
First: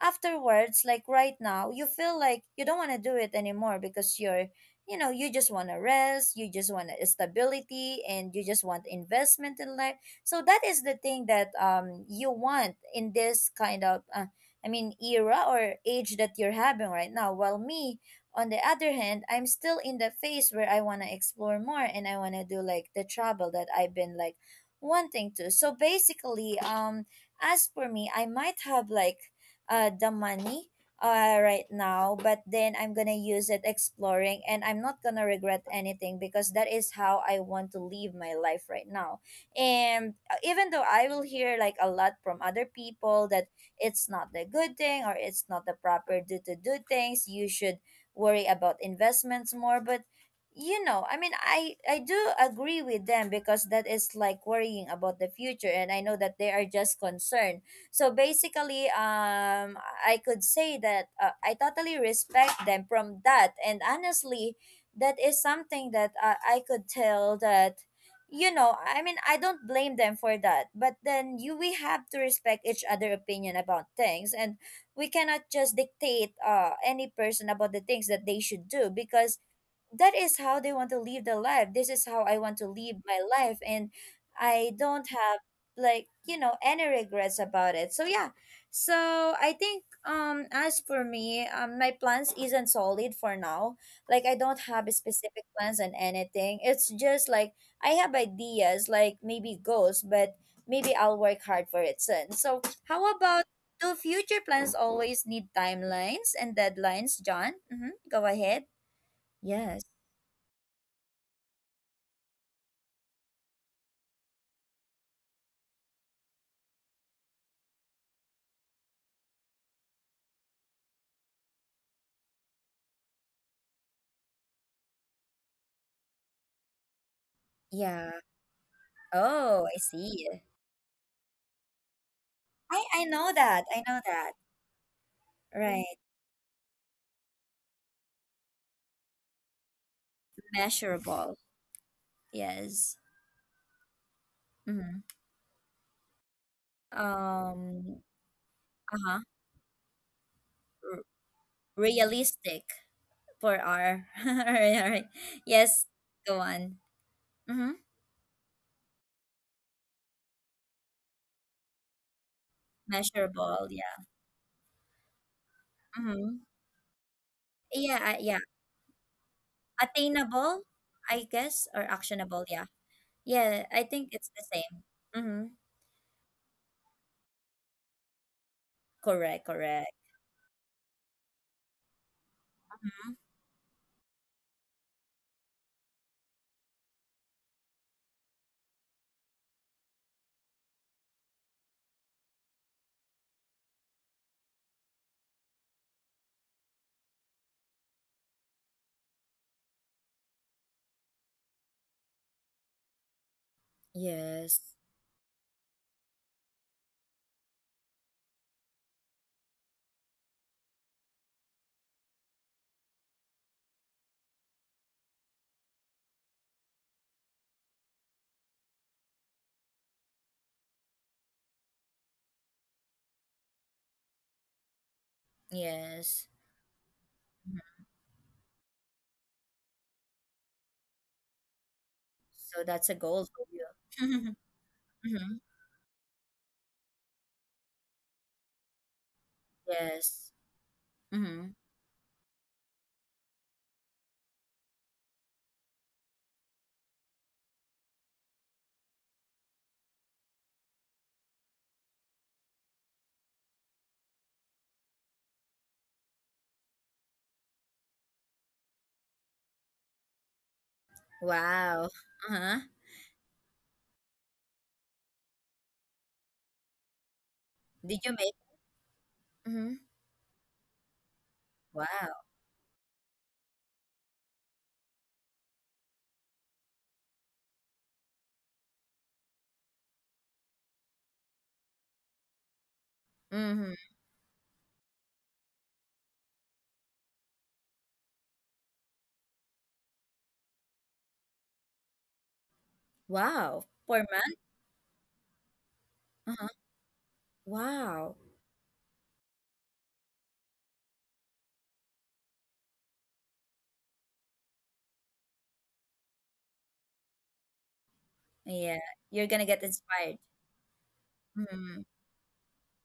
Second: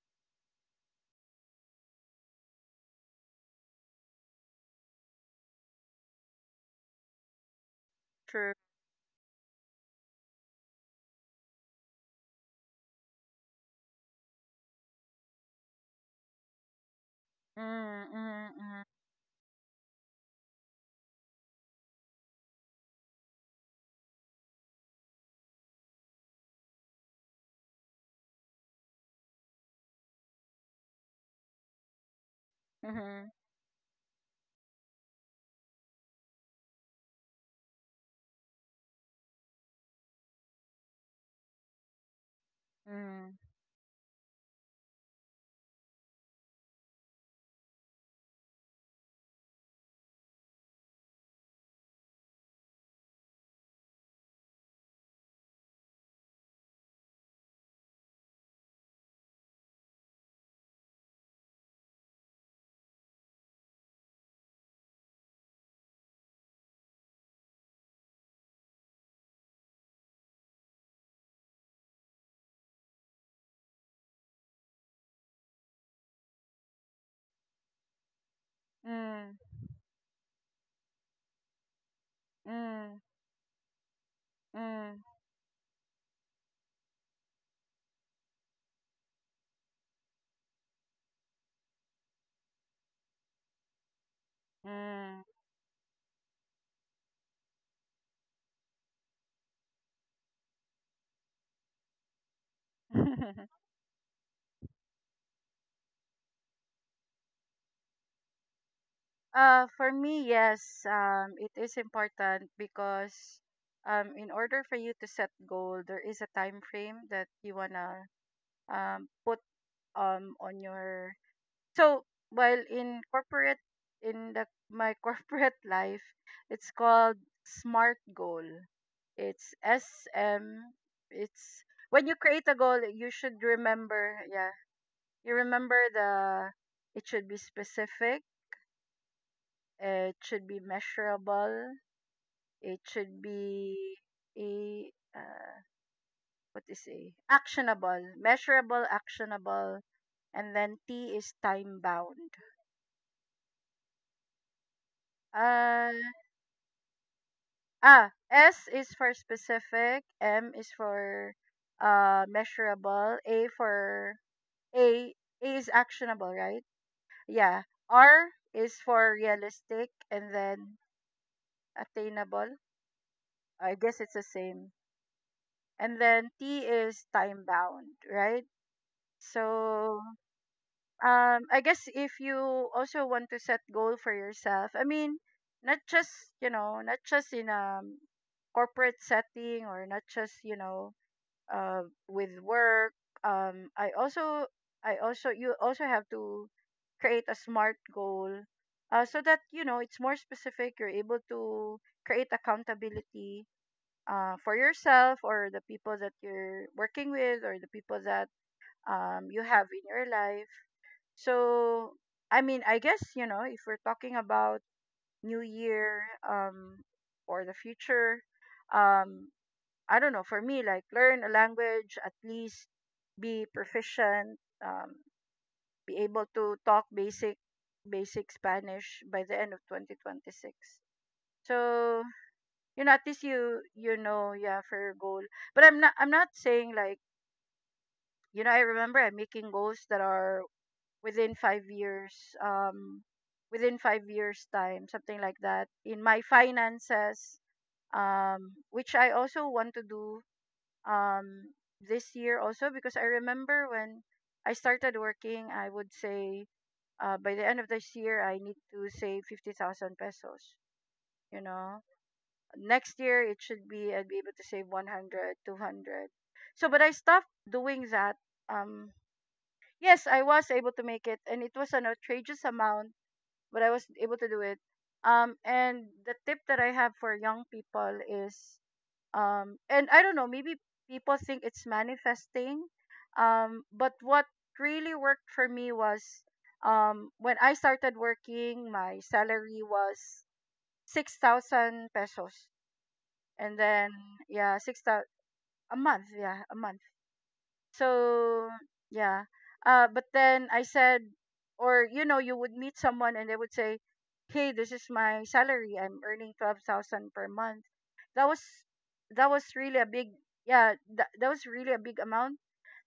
Speaker 1: afterwards, like right now, you feel like you don't want to do it anymore because you're, you know, you just want to rest, you just want stability, and you
Speaker 2: True.
Speaker 1: just want investment in life. So that is the thing that you want in this kind of I mean era or age that you're having right now. While me,
Speaker 2: Mm,
Speaker 1: on the
Speaker 2: mm,
Speaker 1: other hand, I'm still in the phase where I want to explore more and I want to do like the travel that I've been like wanting to. So basically, as for me, I might have like the money right now, but then I'm gonna
Speaker 2: mm,
Speaker 1: use it exploring, and I'm not gonna regret anything because that is how I want to live my life right now. And even though I will hear like a lot from other people
Speaker 2: mm,
Speaker 1: that it's not the good thing or it's not the proper do to do things, you should worry about investments more, but you know, I mean, I do agree with them because that is like worrying about the future, and I know that they are just concerned. So basically, I could say that I totally respect them from that. And honestly, that is something that I could tell that, you know, I mean, I don't blame them for that. But then you, we have to respect each other opinion about things, and we cannot just dictate any person about the things that they should do,
Speaker 2: mm,
Speaker 1: because that is how they want to live their life. This is how I want to
Speaker 2: mm,
Speaker 1: live my life. And I
Speaker 2: mm,
Speaker 1: don't have, like, you know, any regrets about it. So yeah. So I think, as for me, my plans isn't solid for now. Like I don't have
Speaker 2: mm,
Speaker 1: specific plans on anything. It's just like I have ideas, like maybe goals, but maybe I'll work hard for it soon. So how about,
Speaker 2: mm.
Speaker 1: do future plans always need timelines and deadlines, John? Mm-hmm. Go ahead. Yes.
Speaker 2: For me, yes, it is important because, in order for you to set goal, there is a time frame that you wanna put on your. So while in corporate, in the my corporate life, it's called SMART
Speaker 1: Yeah.
Speaker 2: goal. It's
Speaker 1: Oh, I
Speaker 2: S
Speaker 1: see.
Speaker 2: M. It's when you create a goal,
Speaker 1: I
Speaker 2: you
Speaker 1: know
Speaker 2: should
Speaker 1: that. I know
Speaker 2: remember.
Speaker 1: that.
Speaker 2: Yeah, you remember
Speaker 1: Right.
Speaker 2: the. It should be specific. It should be
Speaker 1: Measurable.
Speaker 2: measurable. It
Speaker 1: Yes.
Speaker 2: should be a
Speaker 1: Mm-hmm.
Speaker 2: what is a
Speaker 1: Um,
Speaker 2: actionable, measurable,
Speaker 1: uh-huh.
Speaker 2: actionable, and then
Speaker 1: R,
Speaker 2: T is time bound.
Speaker 1: realistic for R. All right, all right. Yes,
Speaker 2: Uh,
Speaker 1: go on. Mm-hmm.
Speaker 2: S is for specific, M is for measurable, A
Speaker 1: Measurable, yeah.
Speaker 2: for A A is actionable,
Speaker 1: Mm-hmm.
Speaker 2: right? Yeah.
Speaker 1: Yeah,
Speaker 2: R
Speaker 1: yeah.
Speaker 2: is for realistic, and
Speaker 1: Attainable,
Speaker 2: then
Speaker 1: I guess, or actionable,
Speaker 2: attainable.
Speaker 1: yeah. Yeah,
Speaker 2: I
Speaker 1: I
Speaker 2: guess
Speaker 1: think
Speaker 2: it's the
Speaker 1: it's the
Speaker 2: same.
Speaker 1: same. Mm-hmm.
Speaker 2: And then T is time bound, right?
Speaker 1: Correct, correct.
Speaker 2: So I guess if you also
Speaker 1: Mhm.
Speaker 2: want to set goal for yourself, I mean, not just, not just in a corporate setting, or not just, with work. Um I also you also have to create a smart goal, so that, it's more specific. You're able to create accountability for
Speaker 1: Yes.
Speaker 2: yourself, or the people that you're working with, or the people that you have in your life. So, I mean, I guess, if we're talking about new year, um or the future, um I don't know, for me, like, learn a language, at least be proficient, um be able
Speaker 1: Yes.
Speaker 2: to talk basic
Speaker 1: Mhm.
Speaker 2: basic Spanish by the end of 2026. So,
Speaker 1: So that's a
Speaker 2: at least
Speaker 1: goal for you.
Speaker 2: you have your goal.
Speaker 1: Mhm.
Speaker 2: But I'm not saying like, I remember I'm making goals that
Speaker 1: Yes.
Speaker 2: are within
Speaker 1: Mhm.
Speaker 2: 5 years. um Within 5 years time, something like that in my finances, which I also want to do um this year also, because I remember when I started working I would say, by the end of this year I need to save 50,000 pesos. you know
Speaker 1: Wow. Uh-huh.
Speaker 2: Next year, it should be I'd be able to save 100, 200. So, but I stopped doing
Speaker 1: Did you
Speaker 2: that.
Speaker 1: make?
Speaker 2: um
Speaker 1: Mhm.
Speaker 2: yes, I was able to make it, and it was an
Speaker 1: Wow.
Speaker 2: outrageous amount, but I was able to do it. And the tip that I have for young people is, and I don't know, maybe people think it's manifesting,
Speaker 1: Mhm.
Speaker 2: but what really worked for me was, when I started working, my salary was 6,000 pesos, and
Speaker 1: Wow.
Speaker 2: then
Speaker 1: For math?
Speaker 2: yeah, 6,000 a month, yeah,
Speaker 1: Uh-huh.
Speaker 2: a month.
Speaker 1: Wow.
Speaker 2: So yeah. But then I said, or, you would meet someone and they would say, "Hey, this is my salary. I'm earning 12,000 per month." That was
Speaker 1: Yeah. You're
Speaker 2: that
Speaker 1: gonna
Speaker 2: was
Speaker 1: get
Speaker 2: really a big
Speaker 1: inspired.
Speaker 2: yeah. That was really a
Speaker 1: Mhm.
Speaker 2: big amount.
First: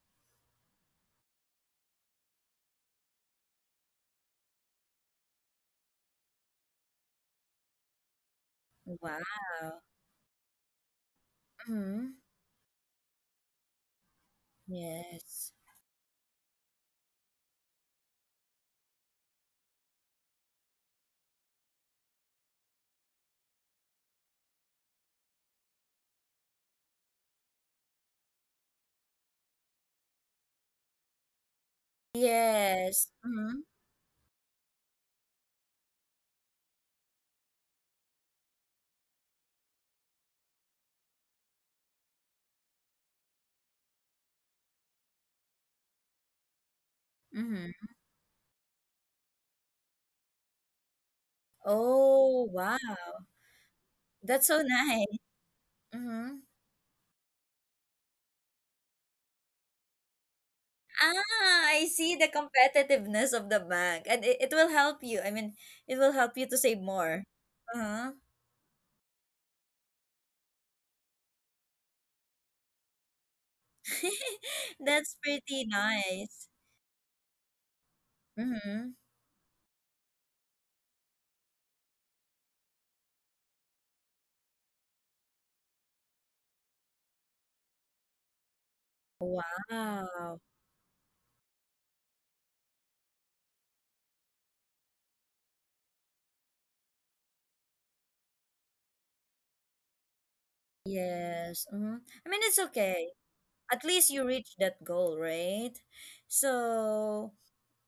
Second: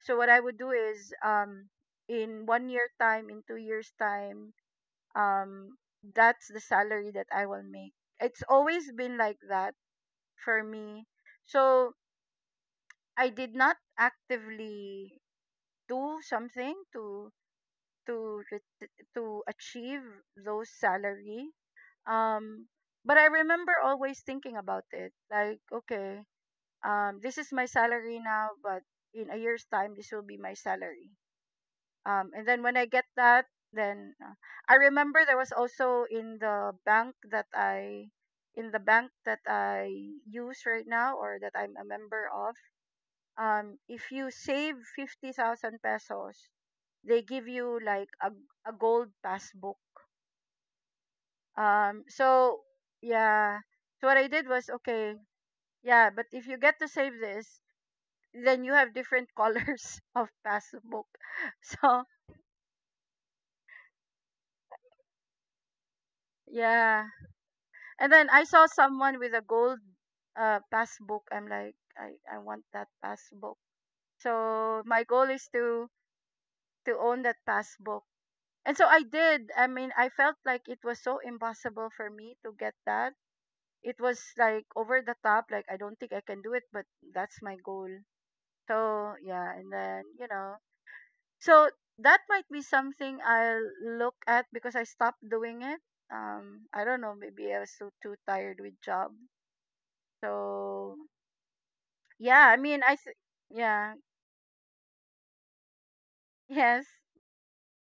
Speaker 2: So what I would do is, in 1 year time, in 2 years time, um, that's the salary that I will make. It's always been like that
Speaker 1: Wow.
Speaker 2: for me. So
Speaker 1: Mhm.
Speaker 2: I did not actively
Speaker 1: Yes.
Speaker 2: do something to achieve those salary. um but I remember always thinking about it, like, okay, this is my salary now, but in a year's time this will be my salary. And then when I
Speaker 1: Yes.
Speaker 2: get
Speaker 1: Mhm.
Speaker 2: that, then, I remember there was also in the bank that I use right now, or that I'm a member of. If you save 50,000 pesos they give
Speaker 1: Mhm.
Speaker 2: you like a gold passbook.
Speaker 1: Oh,
Speaker 2: So
Speaker 1: wow.
Speaker 2: yeah. So what I
Speaker 1: That's
Speaker 2: did
Speaker 1: so
Speaker 2: was,
Speaker 1: nice.
Speaker 2: okay, yeah, but
Speaker 1: Mhm.
Speaker 2: if you get to save this, then you have different colors of passbook.
Speaker 1: Ah, I
Speaker 2: So
Speaker 1: see the competitiveness of the bank, and it will help you. I mean, it will help you to save
Speaker 2: yeah.
Speaker 1: more. Uh-huh.
Speaker 2: And then I saw someone with a gold passbook. I'm like, I want that passbook. So my
Speaker 1: That's
Speaker 2: goal is
Speaker 1: pretty
Speaker 2: to
Speaker 1: nice.
Speaker 2: to own that passbook. And so
Speaker 1: Mm-hmm.
Speaker 2: I did. I mean, I felt like it was so impossible for me to get that. It was like over the top, like I don't think I can do it, but that's my goal. So yeah. And then,
Speaker 1: Wow.
Speaker 2: so that might be something I'll look at because I stopped doing it. I don't know, maybe I was so too tired with job. So
Speaker 1: Yes. Mm-hmm. I mean,
Speaker 2: yeah,
Speaker 1: it's
Speaker 2: I mean,
Speaker 1: okay. At
Speaker 2: yeah.
Speaker 1: least you reached that goal, right?
Speaker 2: Yes.
Speaker 1: So,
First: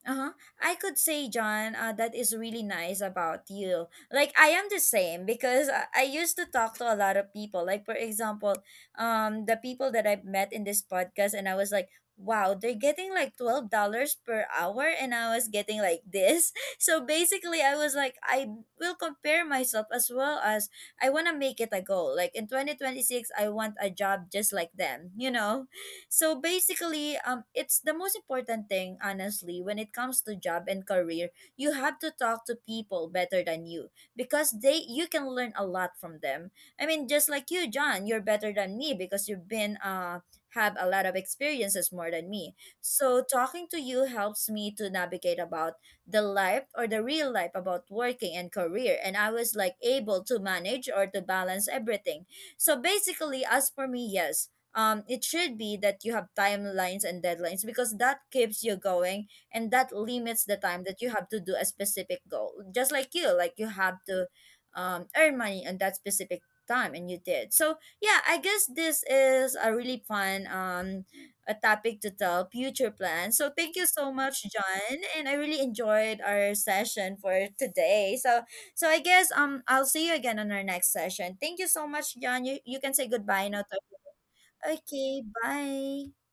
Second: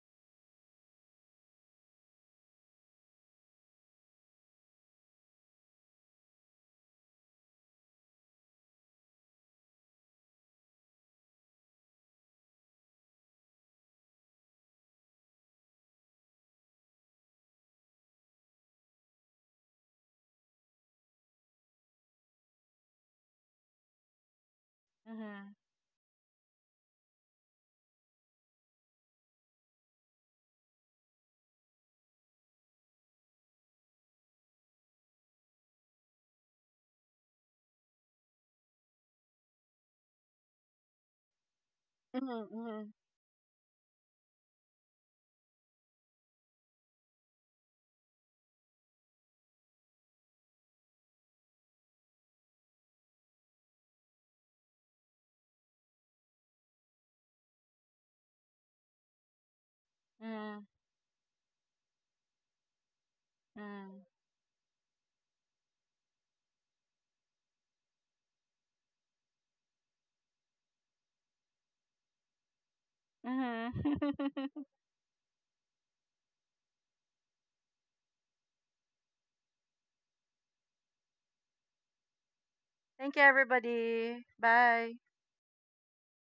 Speaker 1: uh-huh. I could say, John, that is really nice about you. Like I am the same, because I used to talk to a lot of people. Like for example, the people that I've met in this podcast. And I was like, wow, they're getting like $12 per hour, and I was getting like this. So basically, I was like, I will compare myself, as well as I wanna make it a goal. Like in 2026, I want a job just like them. You
Speaker 2: Mm-hmm.
Speaker 1: know. So basically, it's the most important thing, honestly, when it comes to job and career. You have to talk to people better than you because they, you can learn a lot from them. I mean, just like you, John, you're better than me because you've been have a lot of experiences more than me.
Speaker 2: Mm-hmm.
Speaker 1: So talking to you helps me to navigate about the life or the real life about working and career, and I was like able to manage or to balance everything. So basically, as for me, yes, it should be that you have timelines and deadlines, because that keeps you going, and that limits the
Speaker 2: Mm-hmm.
Speaker 1: time that you have to do a specific goal. Just like you have to earn money on that specific time, and you did. So yeah, I guess this is a really fun, a topic to tell future plans. So thank you so much,
Speaker 2: Mm-hmm.
Speaker 1: John, and I really enjoyed our session for today. So so I guess I'll see you again on our next session. Thank you so much, John. You can say
Speaker 2: Thank you,
Speaker 1: goodbye now to,
Speaker 2: everybody. Bye.
Speaker 1: okay, bye.